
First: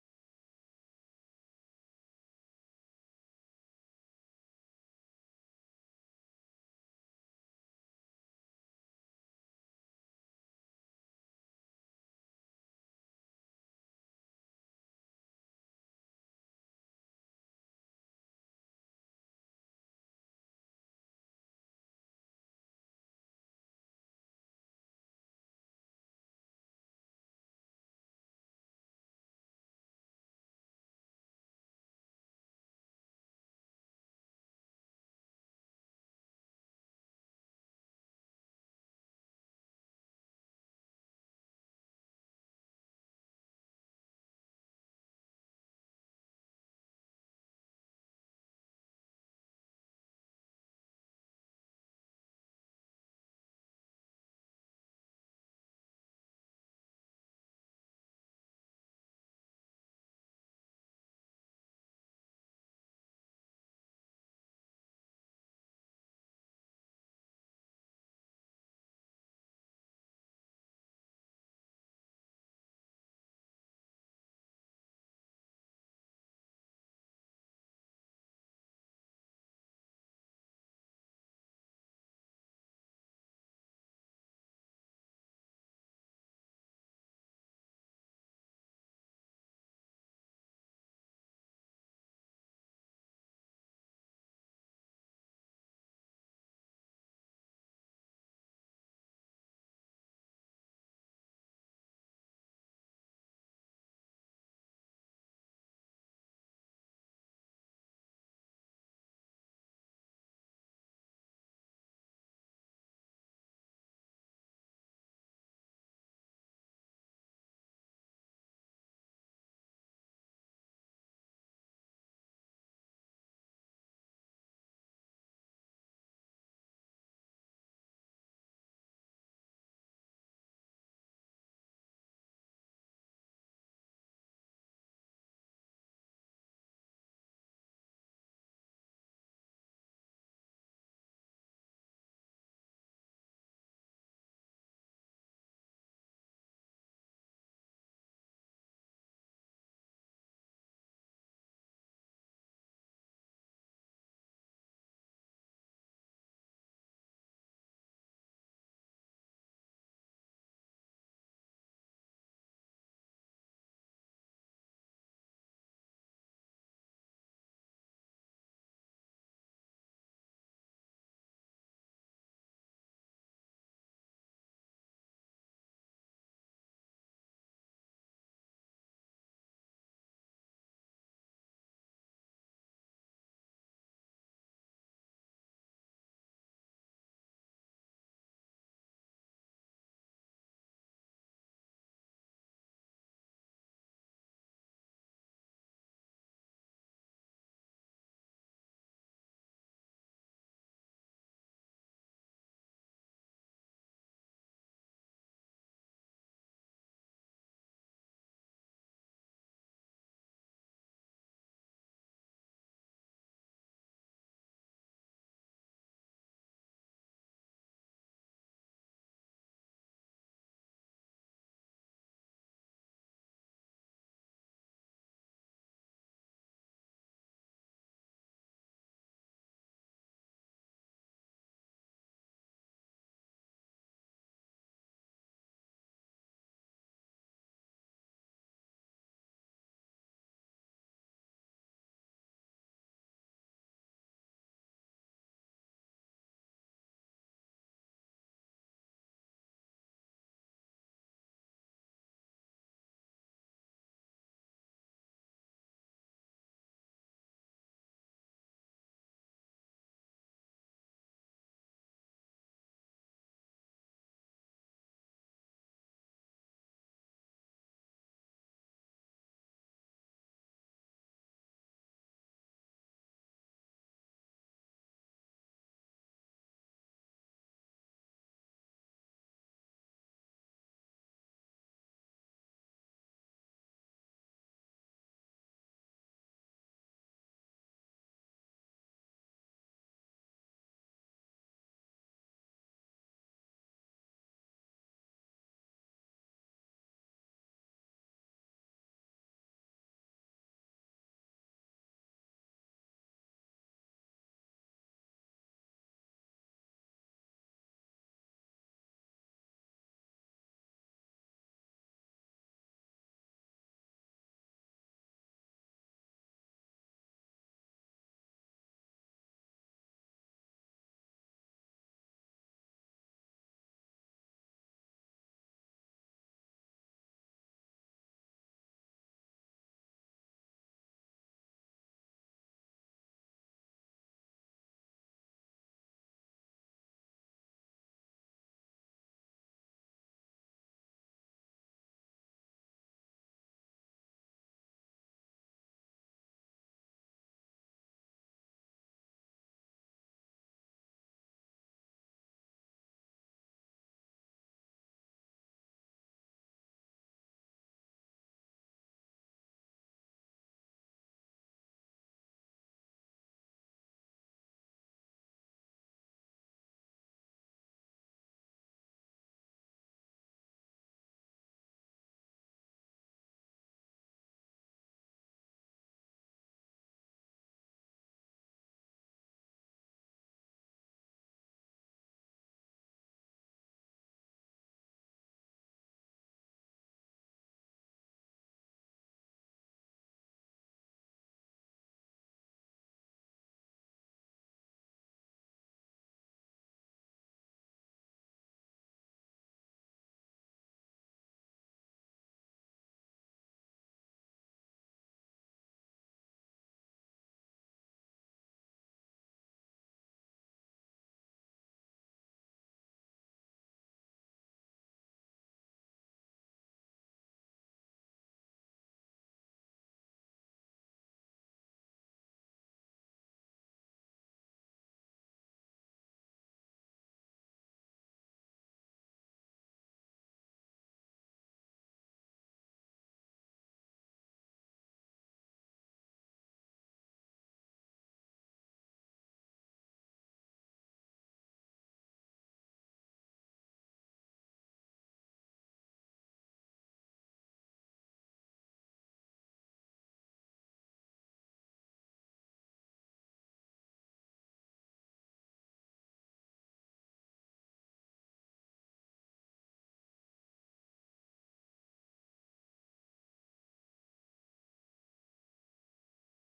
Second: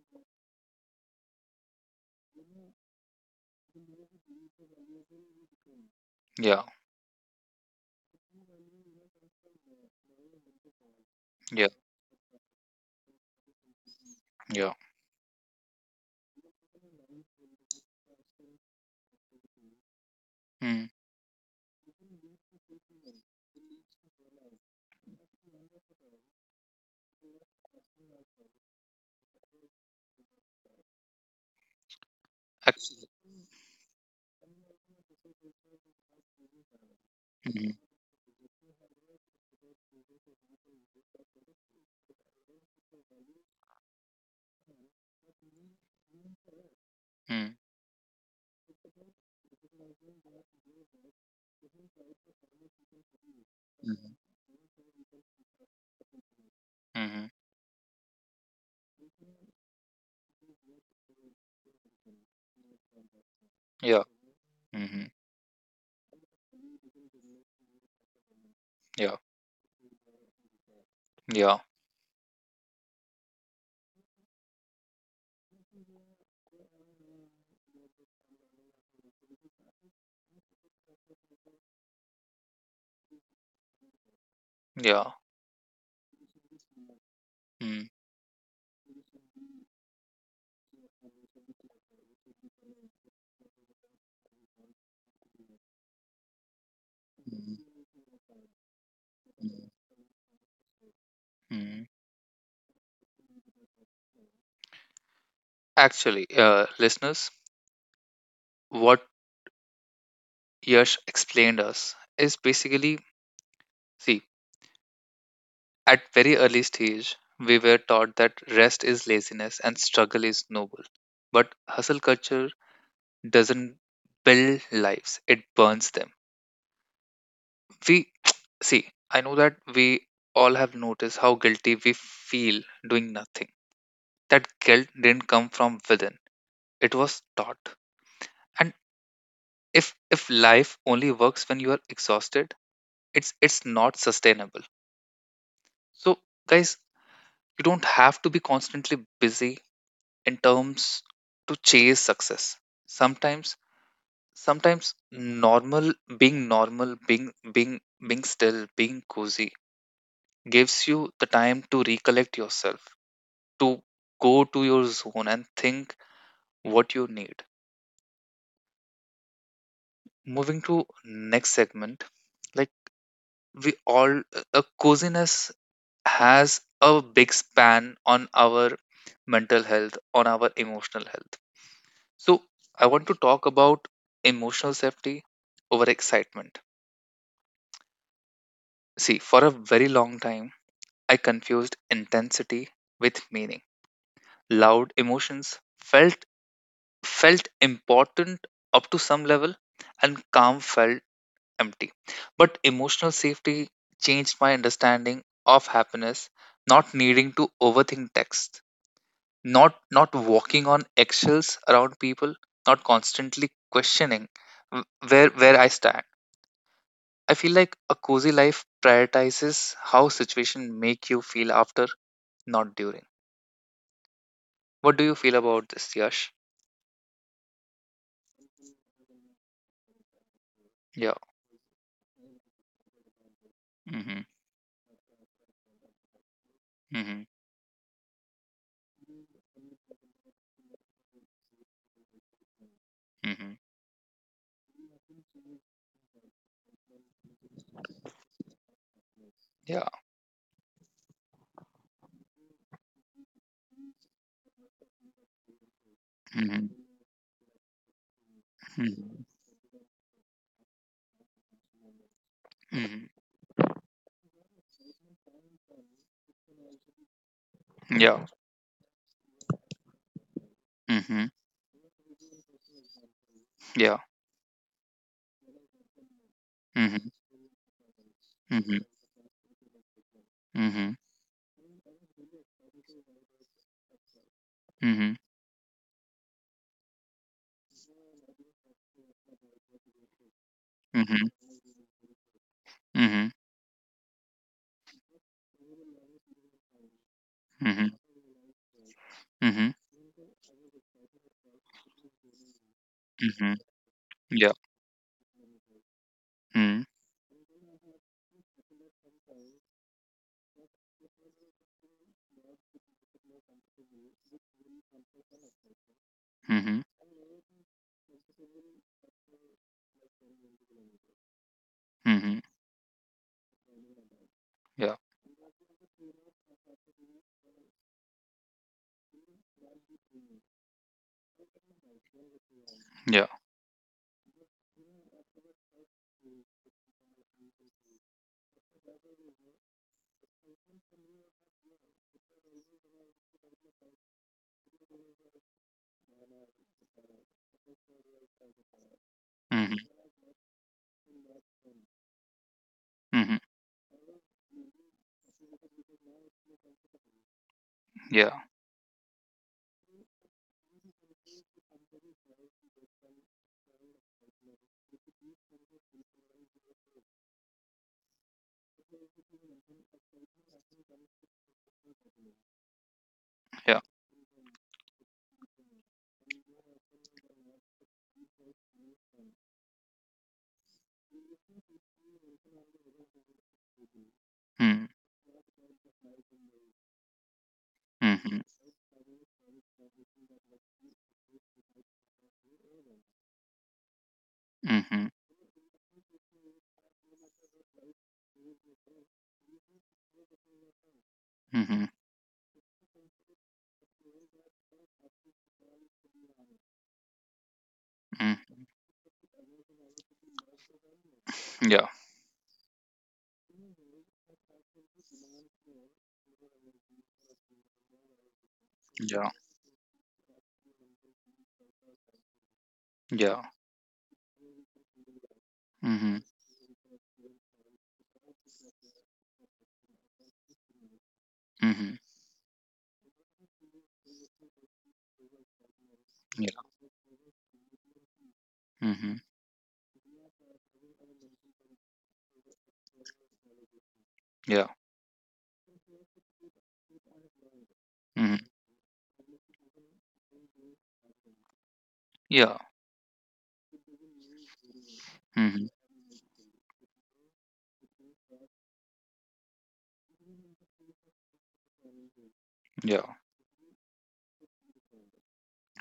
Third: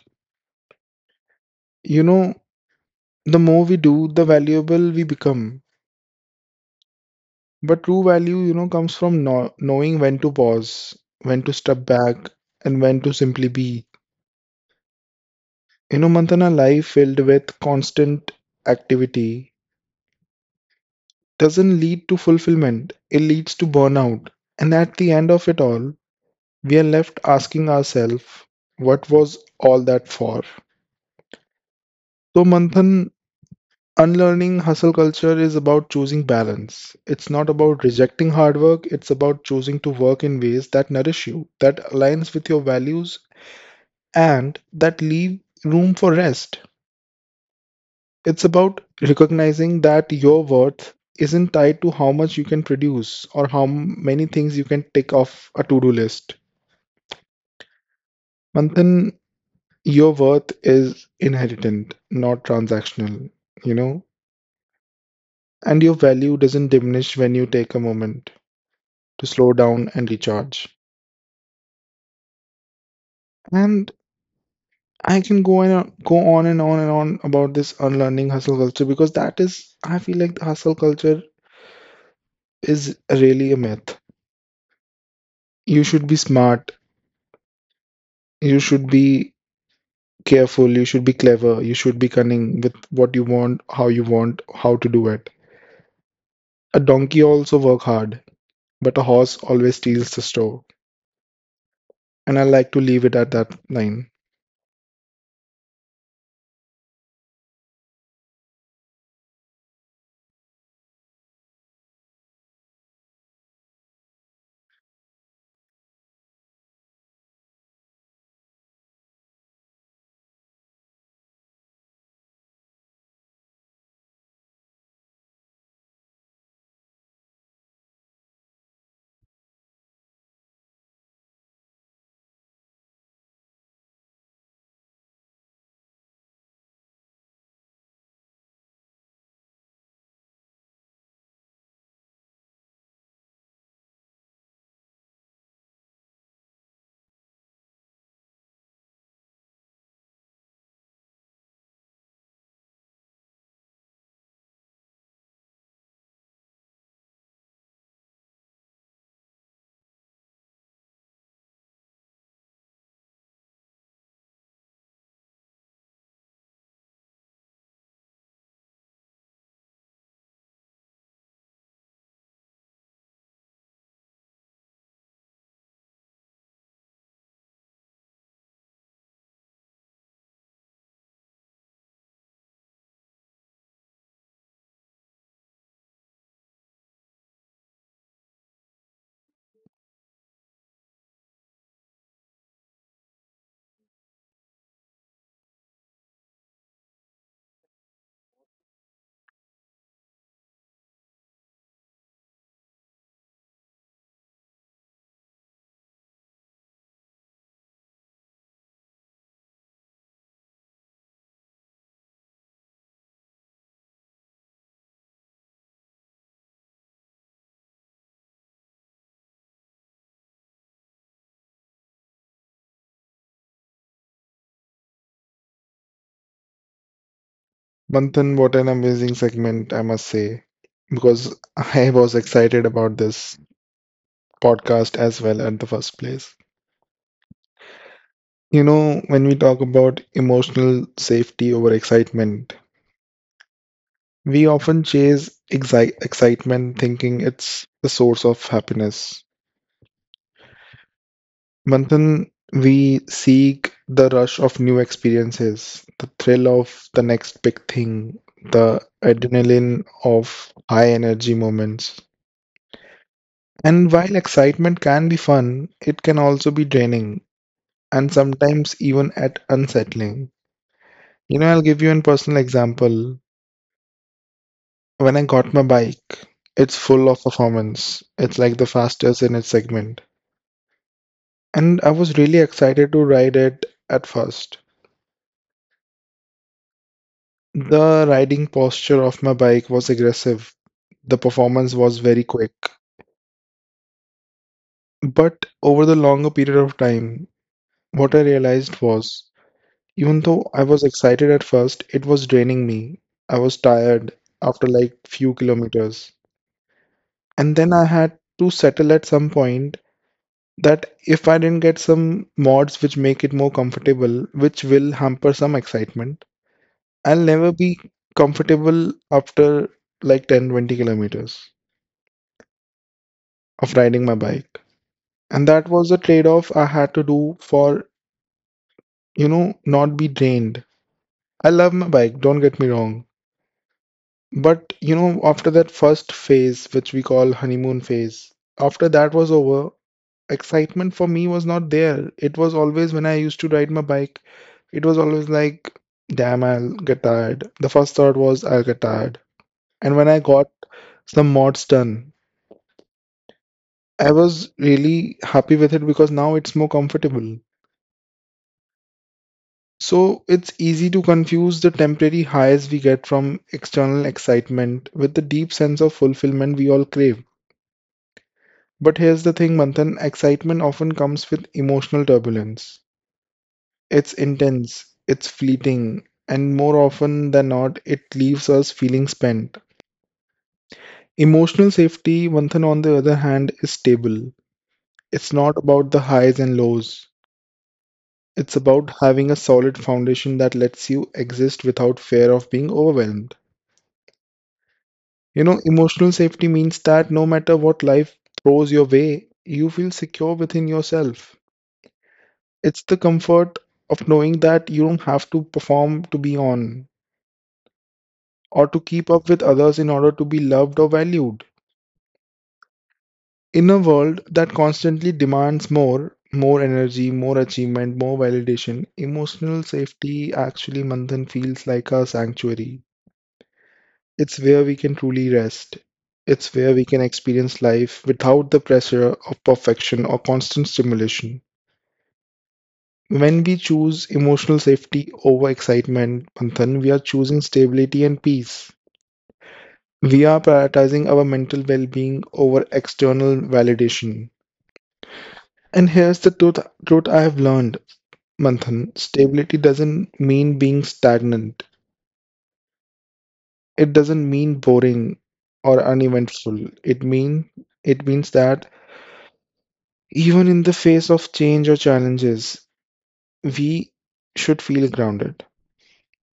S3: you know, the more we do, the valuable we become.
S1: Yeah.
S3: But true value, you know, comes from know- knowing when to pause, when to
S1: Yeah.
S3: step back, and when to simply be.
S1: Yeah.
S3: You know, Mantana, life filled with constant activity
S1: Mm.
S3: doesn't lead to fulfillment, it leads to burnout. And at the end of it all, we are left asking ourselves, what was all that for? So,
S1: Ac-
S3: Manthan, unlearning hustle culture is about choosing balance. It's not
S1: mhm.
S3: about rejecting hard work, it's about choosing to work in ways that nourish you, that aligns with your values, and that leave room for rest.
S1: Mm.
S3: It's about recognizing that your worth isn't tied to how much you can produce or how m-
S1: Mhm.
S3: many things you can tick off a to-do list.
S1: Mhm.
S3: Manthan, your worth is inherent, not transactional, you
S1: Yeah.
S3: know?
S1: Mhm.
S3: And your value doesn't diminish when you take a moment
S1: Yeah.
S3: to slow down and recharge.
S1: Yeah.
S3: And I can go and on- go on and on and on about this unlearning hustle culture because that is, I feel like the hustle culture is really a myth.
S1: Yeah.
S3: You should be smart.
S1: Mm.
S3: You should be careful, you should be clever, you should be cunning with what you want, how you want, how to do it. A donkey
S1: Mhm.
S3: also work hard, but a horse
S1: Mhm.
S3: always steals the show.
S1: Mhm.
S3: And I like to leave it at that line.
S1: Actually, uh, listeners, what Yash explained us is basically, see, at very early stage, we were taught that rest is laziness and struggle is noble. But hustle culture doesn't build lives, it burns them. We [tsk] see, I know that we all have noticed how guilty we feel doing nothing. That guilt didn't come from within. It was taught. And if if life only works when you are exhausted, it's it's not sustainable. So guys, you don't have to be constantly busy in terms to chase success sometimes sometimes normal being normal being being being still being cozy gives you the time to recollect yourself to go to your zone and think what you need, moving to next segment, like we all, a coziness has a big span on our mental health, on our emotional health. So, I want to talk about emotional safety over excitement. See, for a very long time, I confused intensity with meaning. Loud emotions felt felt important up to some level and calm felt empty. But emotional safety changed my understanding of happiness, not needing to overthink text, not not walking on eggshells around people, not constantly questioning w- where where I stand. I feel like a cozy life prioritizes how situation make you feel after, not during. What do you feel about this, Yash?
S3: Manthan, what an amazing segment, I must say,
S1: Yeah.
S3: because [laughs] I was excited about this
S1: Hmm.
S3: podcast as well at the first place.
S1: Hmm.
S3: You know, when we talk about emotional safety over excitement,
S1: Hmm.
S3: we often chase exi- excitement thinking it's the source of happiness.
S1: Yeah.
S3: Manthan, we seek the rush of new experiences, the thrill
S1: Mm-hmm.
S3: of the next big thing, the
S1: Hmm.
S3: adrenaline of high energy moments. And while excitement can be fun, it can also be draining and
S1: Yeah.
S3: sometimes even at unsettling.
S1: Hmm.
S3: You know, I'll give you a personal example.
S1: Yeah.
S3: When I got my bike, it's full of
S1: Hmm.
S3: performance. It's like the
S1: Hmm.
S3: fastest in its segment.
S1: Hmm. Hmm.
S3: And I was really excited to ride it at first.
S1: Hmm.
S3: The riding posture of my bike was aggressive. The
S1: Hmm.
S3: performance was very quick.
S1: Hmm.
S3: But over the longer period of time,
S1: Hmm.
S3: what I realized was even though I was excited at first, it was draining me. I was
S1: Hmm.
S3: tired after
S1: Yeah.
S3: like few kilometers.
S1: Hmm.
S3: And then I had to settle at some point that if I didn't get some mods which make it more comfortable, which will hamper some excitement,
S1: Hmm.
S3: I'll never be comfortable after like ten twenty kilometers
S1: Hmm.
S3: of riding my bike.
S1: Yeah.
S3: And that was a trade off I had to do for, you know, not be drained. I love my bike, don't get me wrong.
S1: Yeah.
S3: But, you know, after that first phase, which we call honeymoon phase, after that was over, excitement for me was not there. It was always when I used to ride my bike, it was always like, damn, I'll get tired. The first thought was, I'll get tired. And when
S1: Hmm.
S3: I got some mods done,
S1: Hmm.
S3: I was really happy with it because now it's more comfortable.
S1: Yeah.
S3: So it's easy to confuse the temporary highs we get from external excitement with the deep sense of fulfillment we all crave. But here's the thing, Manthan, excitement often comes with emotional turbulence. It's
S1: Yeah.
S3: intense, it's fleeting, and more often than not, it leaves us feeling spent. Emotional safety, Manthan, on the other hand, is stable.
S1: Mm-hmm.
S3: It's not about the highs and lows. It's about having a solid foundation that lets you exist without fear of being overwhelmed. You
S1: Hmm.
S3: know, emotional safety means that no matter what life throws your way, you feel secure within yourself.
S1: Hmm.
S3: It's the comfort of knowing that you don't have to perform to be on or to keep up with others in order to be loved or valued.
S1: Hmm.
S3: In a world that constantly demands more, more energy, more achievement, more validation, emotional
S1: Yeah,
S3: safety actually, Manthan, feels like a sanctuary.
S1: yeah.
S3: It's where we can truly rest. It's
S1: Mm-hmm.
S3: where we can experience life without the pressure of perfection or constant stimulation.
S1: Mm-hmm.
S3: When we choose emotional safety over excitement, Panthan, we are
S1: Yeah.
S3: choosing stability and peace.
S1: Mm-hmm.
S3: We are prioritizing our mental well being over external validation.
S1: Yeah.
S3: And here's the truth, truth I have learned, Manthan.
S1: Mm-hmm.
S3: Stability doesn't mean being stagnant.
S1: Yeah.
S3: It doesn't mean boring or
S1: Mm-hmm.
S3: uneventful. It mean it means that even in the face of change or challenges,
S1: Yeah.
S3: we should feel grounded.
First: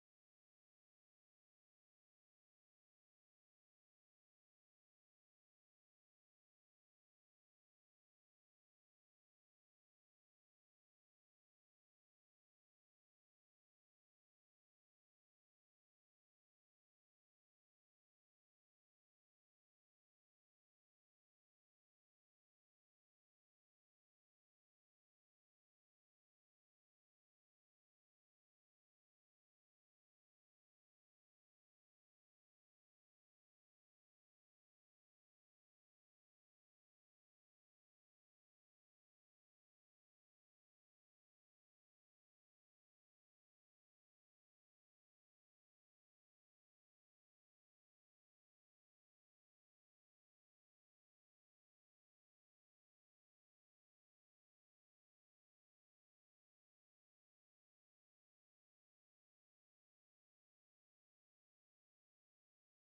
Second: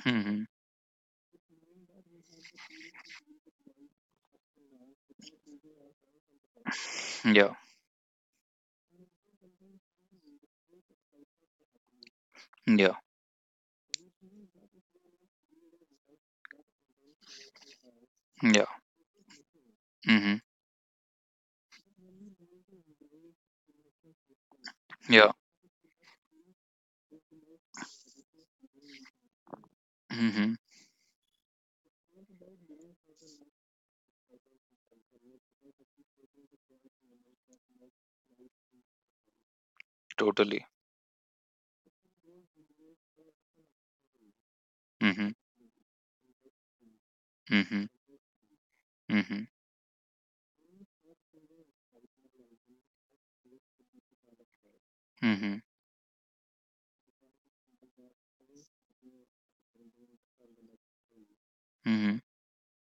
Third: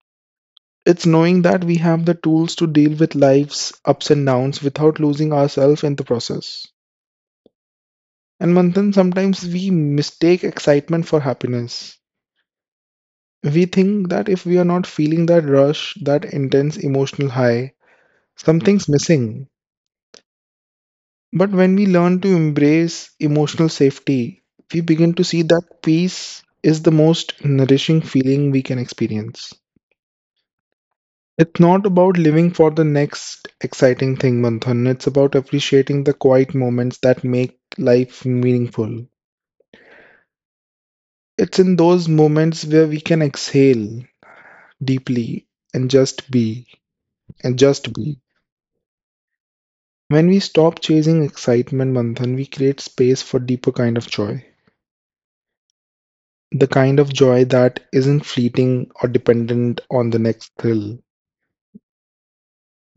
S1: Mm-hmm.
S3: It's knowing that we have the tools to deal with life's ups and downs without losing ourselves in the process.
S1: Yeah.
S3: And Manthan, sometimes we mistake excitement for happiness.
S1: Yeah.
S3: We think that if we are not feeling that rush, that intense emotional high,
S1: Yeah.
S3: something's missing.
S1: Mm-hmm.
S3: But when we learn to embrace emotional safety, we begin to
S1: Yeah.
S3: see that peace is the most nourishing feeling we can experience.
S1: Mm-hmm.
S3: It's not about living for the next exciting thing, Manthan. It's about appreciating the quiet moments that make life meaningful.
S1: Totally.
S3: It's in those moments where we can exhale
S1: Mm-hmm.
S3: deeply and just be, and
S1: Mm-hmm.
S3: just be.
S1: Mm-hmm.
S3: When we stop chasing excitement, Manthan, we create space for deeper kind of joy.
S1: Mm-hmm.
S3: The kind of joy that isn't fleeting or dependent on the next thrill,
S1: Mm-hmm.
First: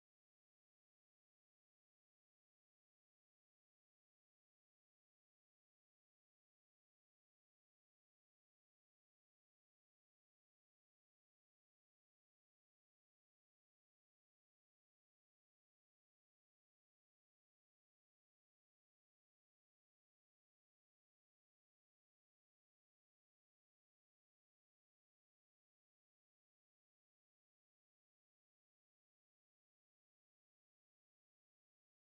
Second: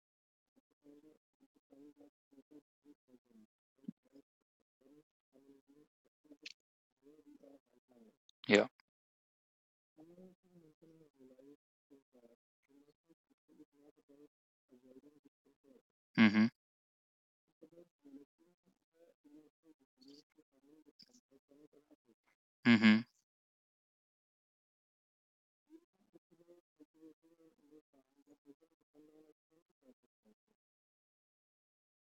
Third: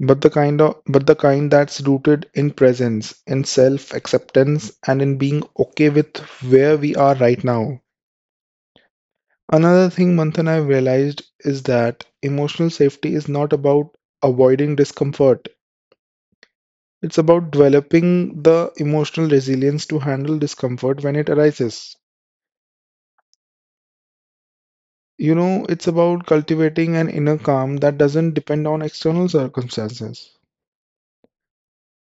S3: but the kind of but the kind that's rooted in presence, in self-acceptance, and in being okay with where we are right now.
S1: Yeah.
S3: Another thing, Manthan, I've realized is that emotional safety is not about avoiding discomfort.
S1: Mm-hmm.
S3: It's about developing the emotional resilience to handle discomfort when it arises.
S1: Mm-hmm.
S3: You know, it's about cultivating an inner calm that doesn't depend on external circumstances.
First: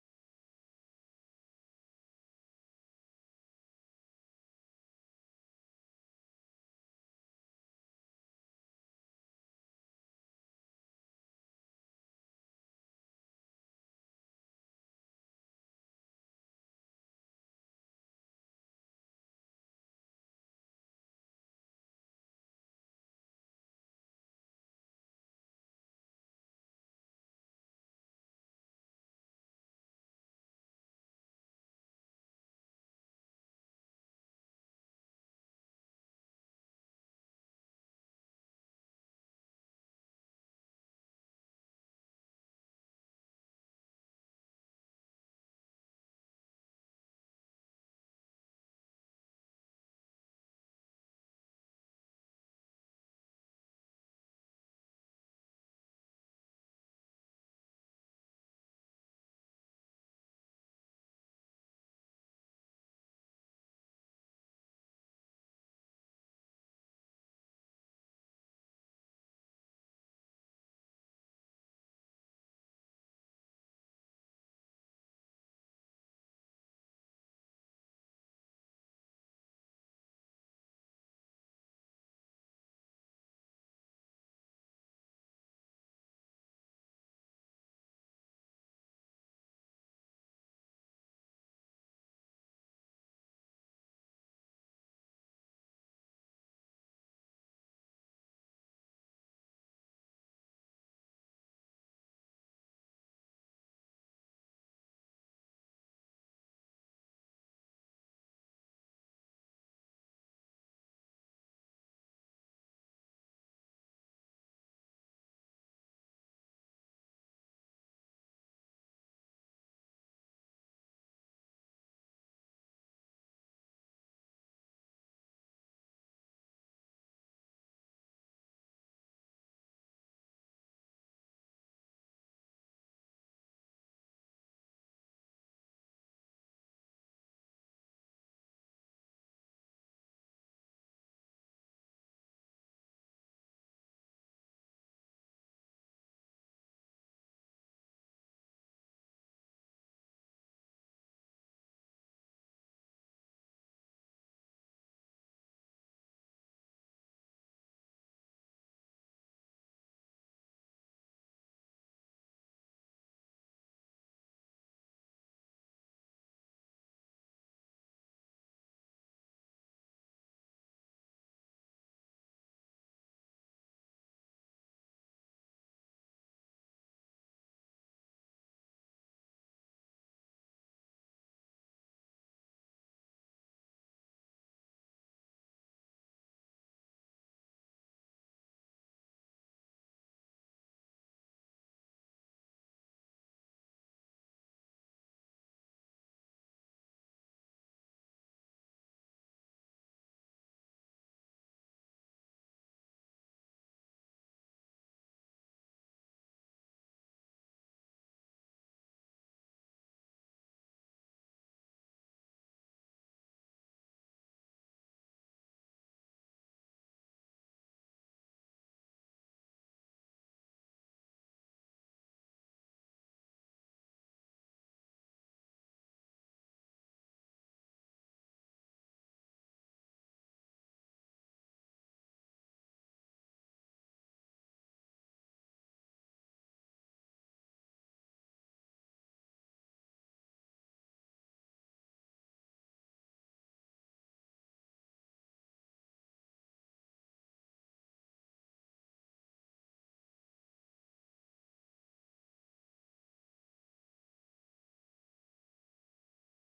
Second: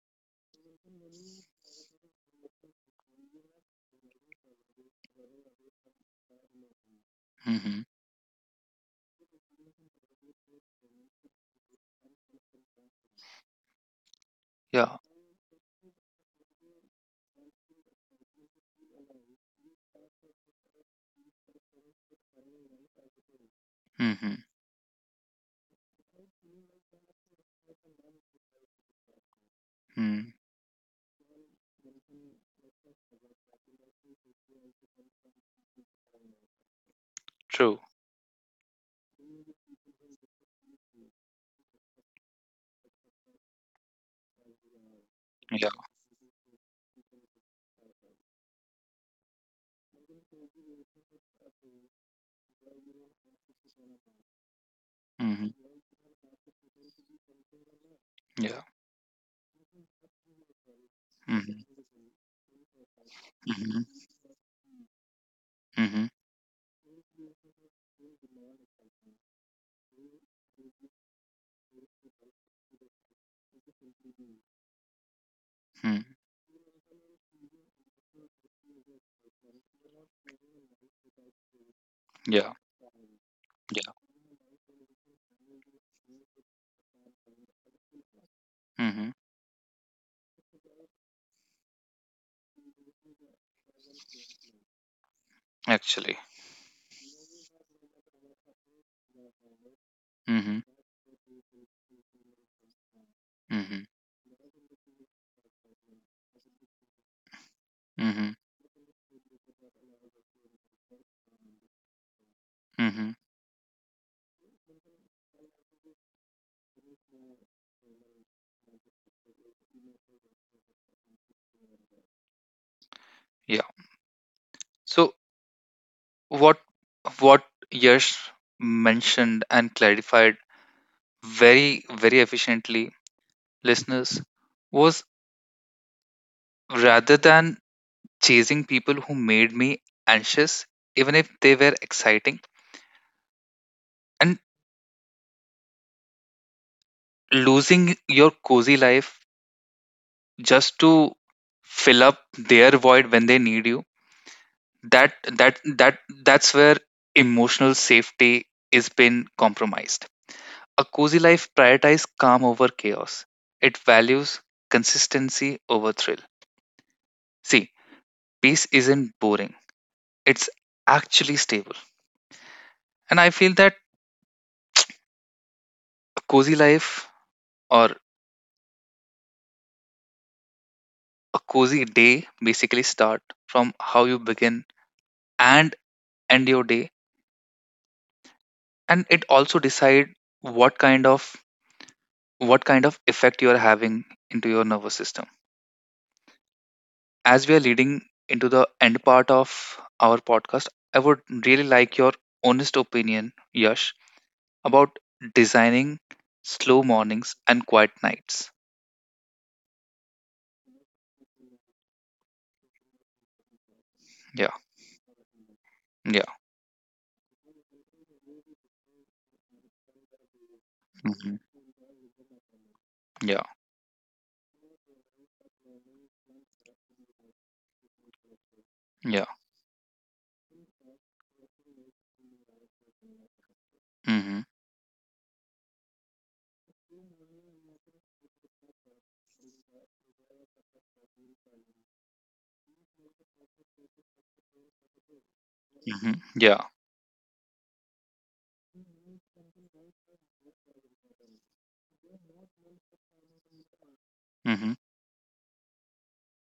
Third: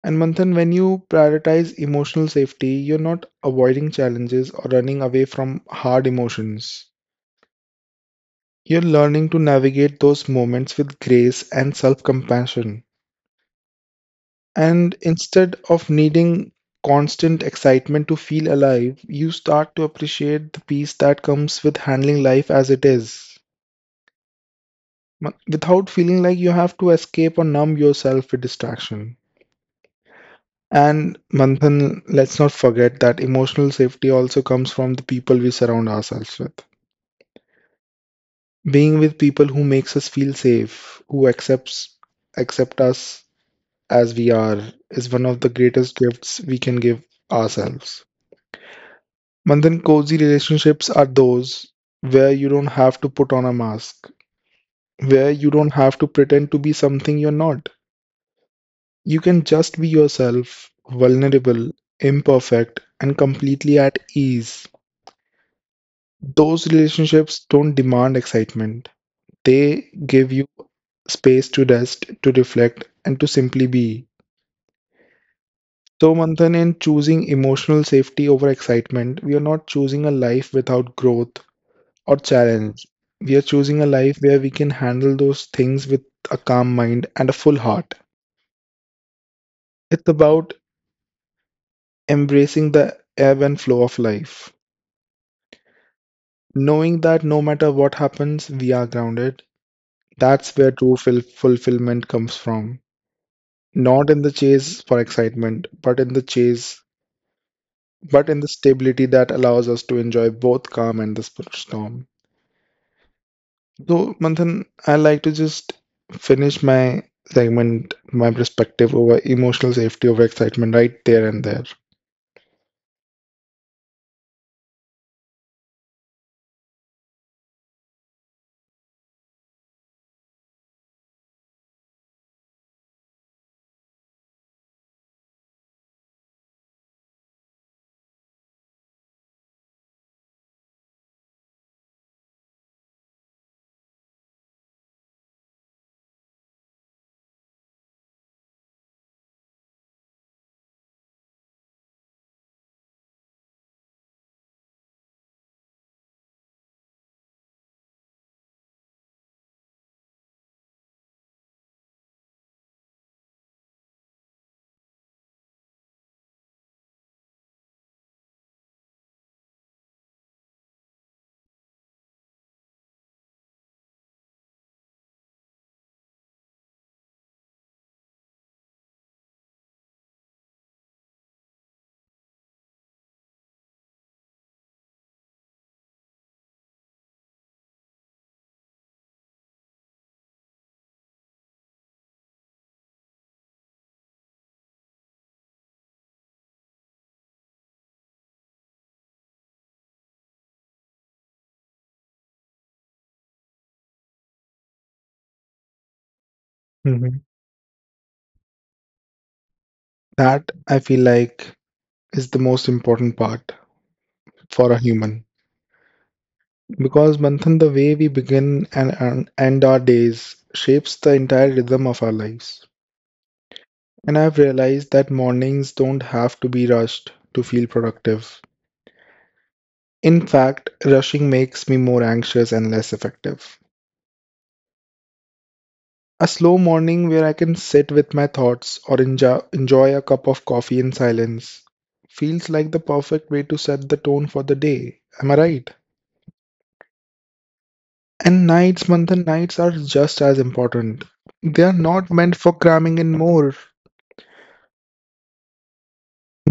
S3: And Manthan, when you prioritize emotional safety, you're not avoiding challenges or running away from hard emotions.
S1: Mm-hmm.
S3: You're learning to navigate those moments with grace and self compassion. And
S1: Yeah.
S3: instead of needing constant excitement to feel alive, you start to appreciate the peace that comes with handling life as it is,
S1: Mm-hmm.
S3: ma- without feeling like you have to escape or numb yourself with distraction.
S1: Mm-hmm.
S3: And Manthan, let's not forget that emotional safety also comes from the people we surround ourselves with.
S1: True.
S3: Being with people who makes us feel safe, who accepts accept us as we are, is one of the
S1: Yeah.
S3: greatest gifts we can give ourselves. Manthan, cozy relationships are those where you don't have to put on a mask, where
S1: Mm-hmm.
S3: you don't have to pretend to be something you're not.
S1: Yeah.
S3: You can just be yourself,
S1: Mm-hmm.
S3: vulnerable, imperfect, and completely
S1: Mm-hmm.
S3: at ease.
S1: Mm-hmm.
S3: Those relationships don't demand excitement. They give you space to rest, to reflect, and to simply be.
S1: Mm.
S3: So, Manthan, in choosing emotional safety over excitement, we are not choosing a life without growth or
S1: Yeah.
S3: challenge. We are choosing
S1: Yeah.
S3: a life where we can handle those things with a calm mind and a full heart.
S1: Mm-hmm.
S3: It's about embracing the ebb and flow of life,
S1: Actually.
S3: knowing that no matter what happens, we are grounded. That's
S1: Mm-hmm.
S3: where true ful- fulfillment comes from.
S1: Mm-hmm.
S3: Not in the chase for excitement, but in the chase, but
S1: Mm-hmm.
S3: in the stability that allows us to enjoy both calm and the sp- storm.
S1: Mm-hmm.
S3: So, Manthan, I like to just finish my segment, my perspective over emotional safety over excitement right there and there.
S1: Yeah. So what what Yash mentioned and clarified very very efficiently, listeners, was rather than chasing people who made me anxious, even if they were exciting, and losing your cozy life just to fill up their void when they need you. That that that that's where emotional safety is been compromised. A cozy life prioritizes calm over chaos. It values consistency over thrill. See, peace isn't boring, it's actually stable. And I feel that a cozy life or a cozy day basically start from how you begin and end your day, and it also decide what kind of what kind of effect you are having into your nervous system. As we are leading into the end part of our podcast, I would really like your honest opinion, Yash, about designing slow
S3: Mhm.
S1: mornings and quiet nights.
S3: That I feel like is the most important part
S1: Yeah,
S3: for a human.
S1: yeah,
S3: Because, Manthan, the way we begin and and end our days shapes the
S1: hmm,
S3: entire rhythm of our lives.
S1: yeah,
S3: And I've realized that mornings don't have to be rushed to feel productive.
S1: yeah,
S3: In fact, rushing makes me more anxious and less effective.
S1: hmm,
S3: A slow morning where I can sit with my thoughts or enjo- enjoy a cup of coffee in silence feels like the perfect way to set the tone for the day. Am I right?
S1: hmm, yeah,
S3: And nights, Manthan, nights are just as important. They are not meant for cramming in more
S1: hmm,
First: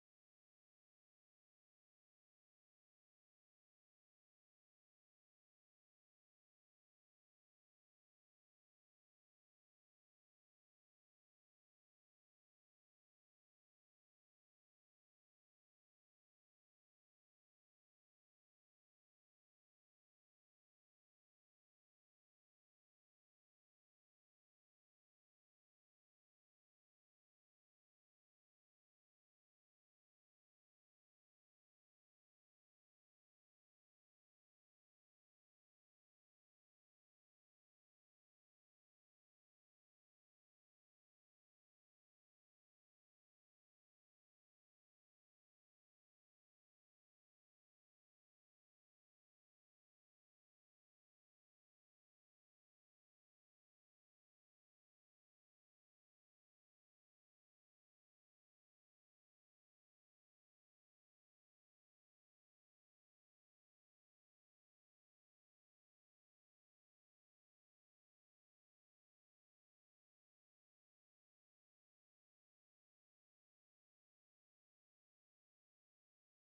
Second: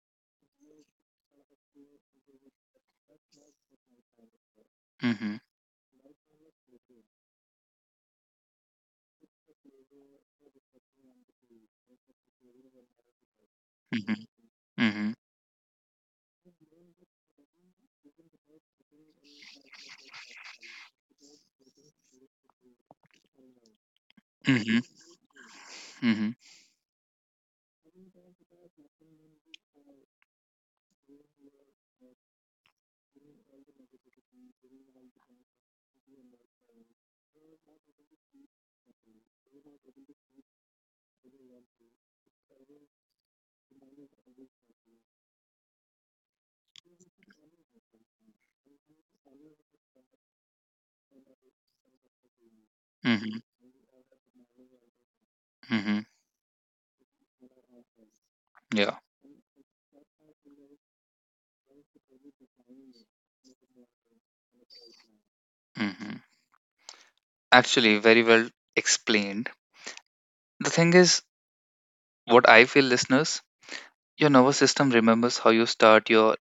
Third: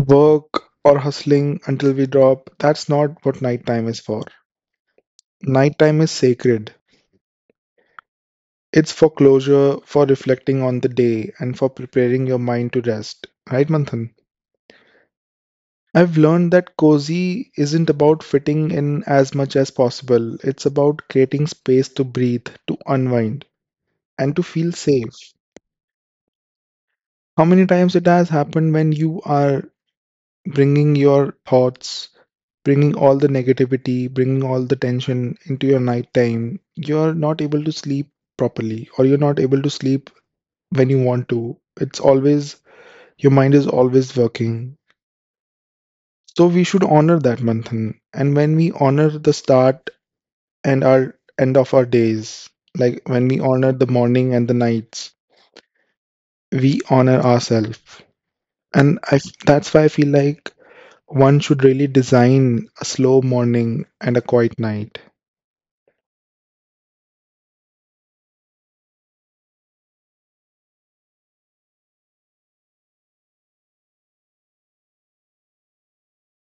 S3: work or hustling until we drop. That's not what nighttime is for.
S1: hmm, hmm,
S3: Nighttime is sacred. It's for closure, for reflecting on the day, and for preparing your mind to rest. Right, Manthan?
S1: hmm,
S3: I've learned that cozy isn't about fitting in as much as possible. It's about creating space to breathe, to unwind, and to feel
S1: hmm,
S3: safe.
S1: hmm,
S3: How many times it has happened when you are bringing your thoughts, bringing all the negativity, bringing all the tension into your nighttime, you're not able to sleep properly, or you're not able to sleep when you want to. It's always— your mind is always working. So we should honor that, Manthan. And when we honor the start and our end of our days, like when we
S1: hmm,
S3: honor the morning and the nights,
S1: hmm,
S3: we honor ourselves. And
S1: yeah.
S3: I, f- that's why I feel like one should really design a slow morning and a quiet night.
S1: Hmm. Actually, very well explained. The thing is, what I feel, listeners, your nervous system remembers how you start your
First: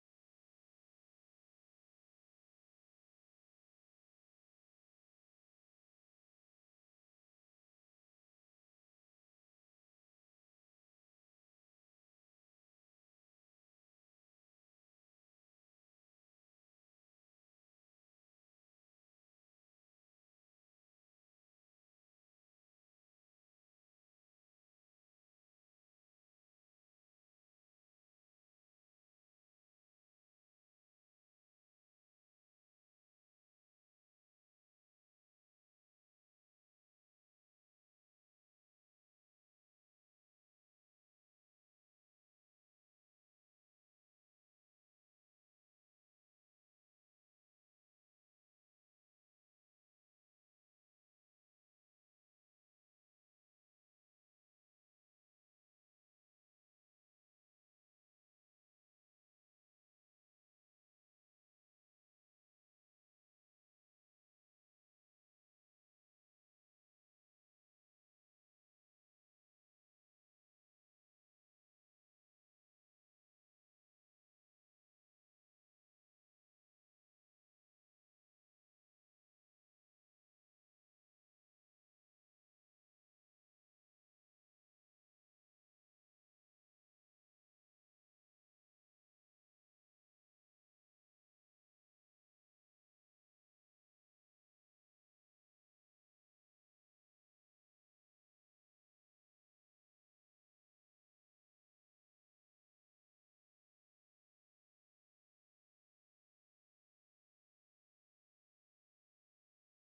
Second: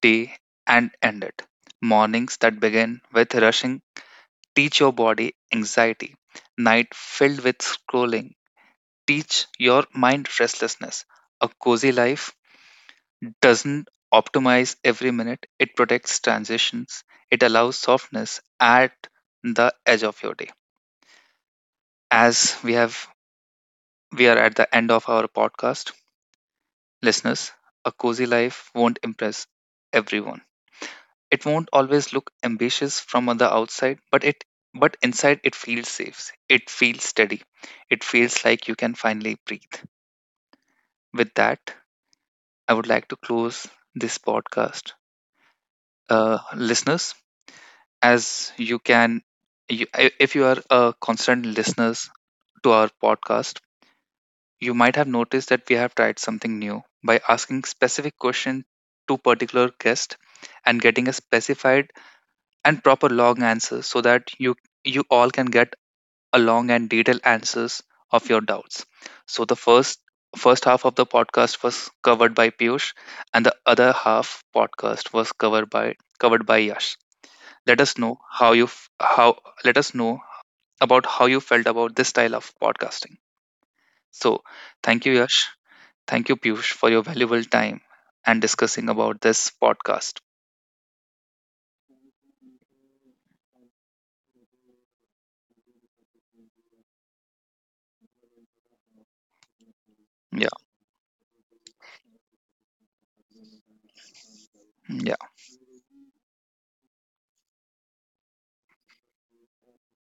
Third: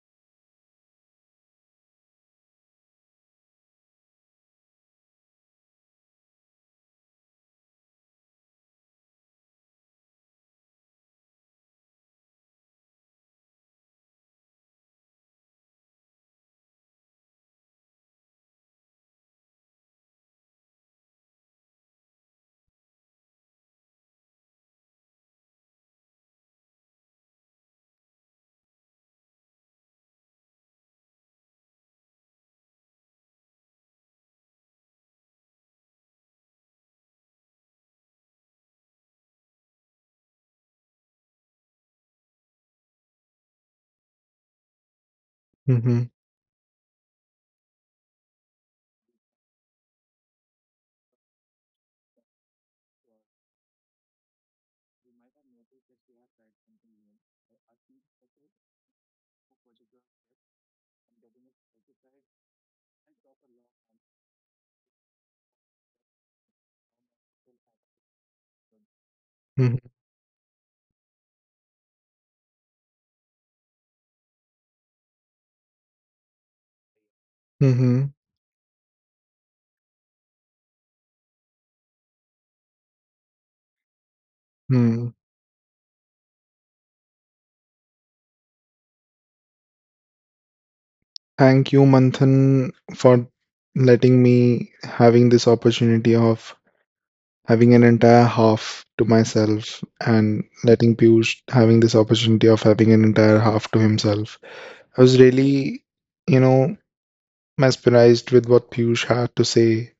S1: day and end it. Mornings that begin with rushing teach your body anxiety. Night filled with scrolling teach your mind restlessness. A cozy life doesn't optimize every minute, it protects transitions, it allows softness at the edge of your day. As we have we are at the end of our podcast, listeners, a cozy life won't impress everyone. It won't always look ambitious from the outside, but it but inside it feels safe. It feels steady. It feels like you can finally breathe. With that, I would like to close this podcast.
S3: Hmm.
S1: Uh, listeners, as you can, you, i- if you are a constant listeners to our podcast, you might have noticed that we have tried something new by asking specific question to particular guest and getting a specified and proper long answer so that you you all can get a long and detailed answers of your doubts. So the
S3: Hmm.
S1: first first half of the podcast was covered by Piyush and the other half podcast was covered by covered by Yash. Let us
S3: Hmm.
S1: know how you f- how let us know about how you felt about this style of podcasting. So, thank you
S3: Hmm.
S1: Yash, thank you Piyush for your valuable time and discussing about this podcast.
S3: Thank you, Manthan, for letting me having this opportunity of having an entire half to myself and
S1: Yeah,
S3: letting Piyush having this opportunity of having an entire half to himself. I
S1: yeah,
S3: was really, you know, mesmerized with what Piyush had to say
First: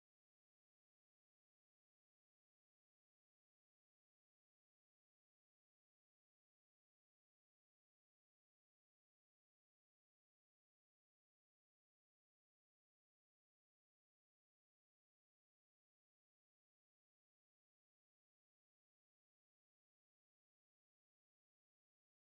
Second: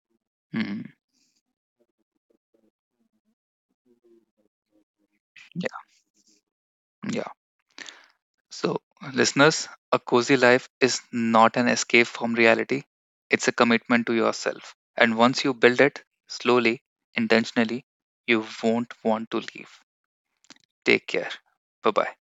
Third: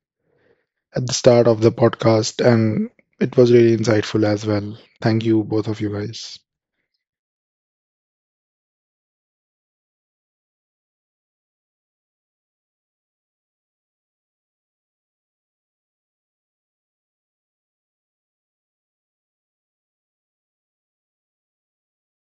S1: mm,
S3: at the start of the podcast, and it was really insightful as well. Thank you, both
S1: yeah,
S3: of you guys.
S1: yeah. So, listeners, a cozy life is not an escape from reality. It's a commitment to yourself. And once you build it slowly, intentionally, you won't want to leave. Take care. Bye bye.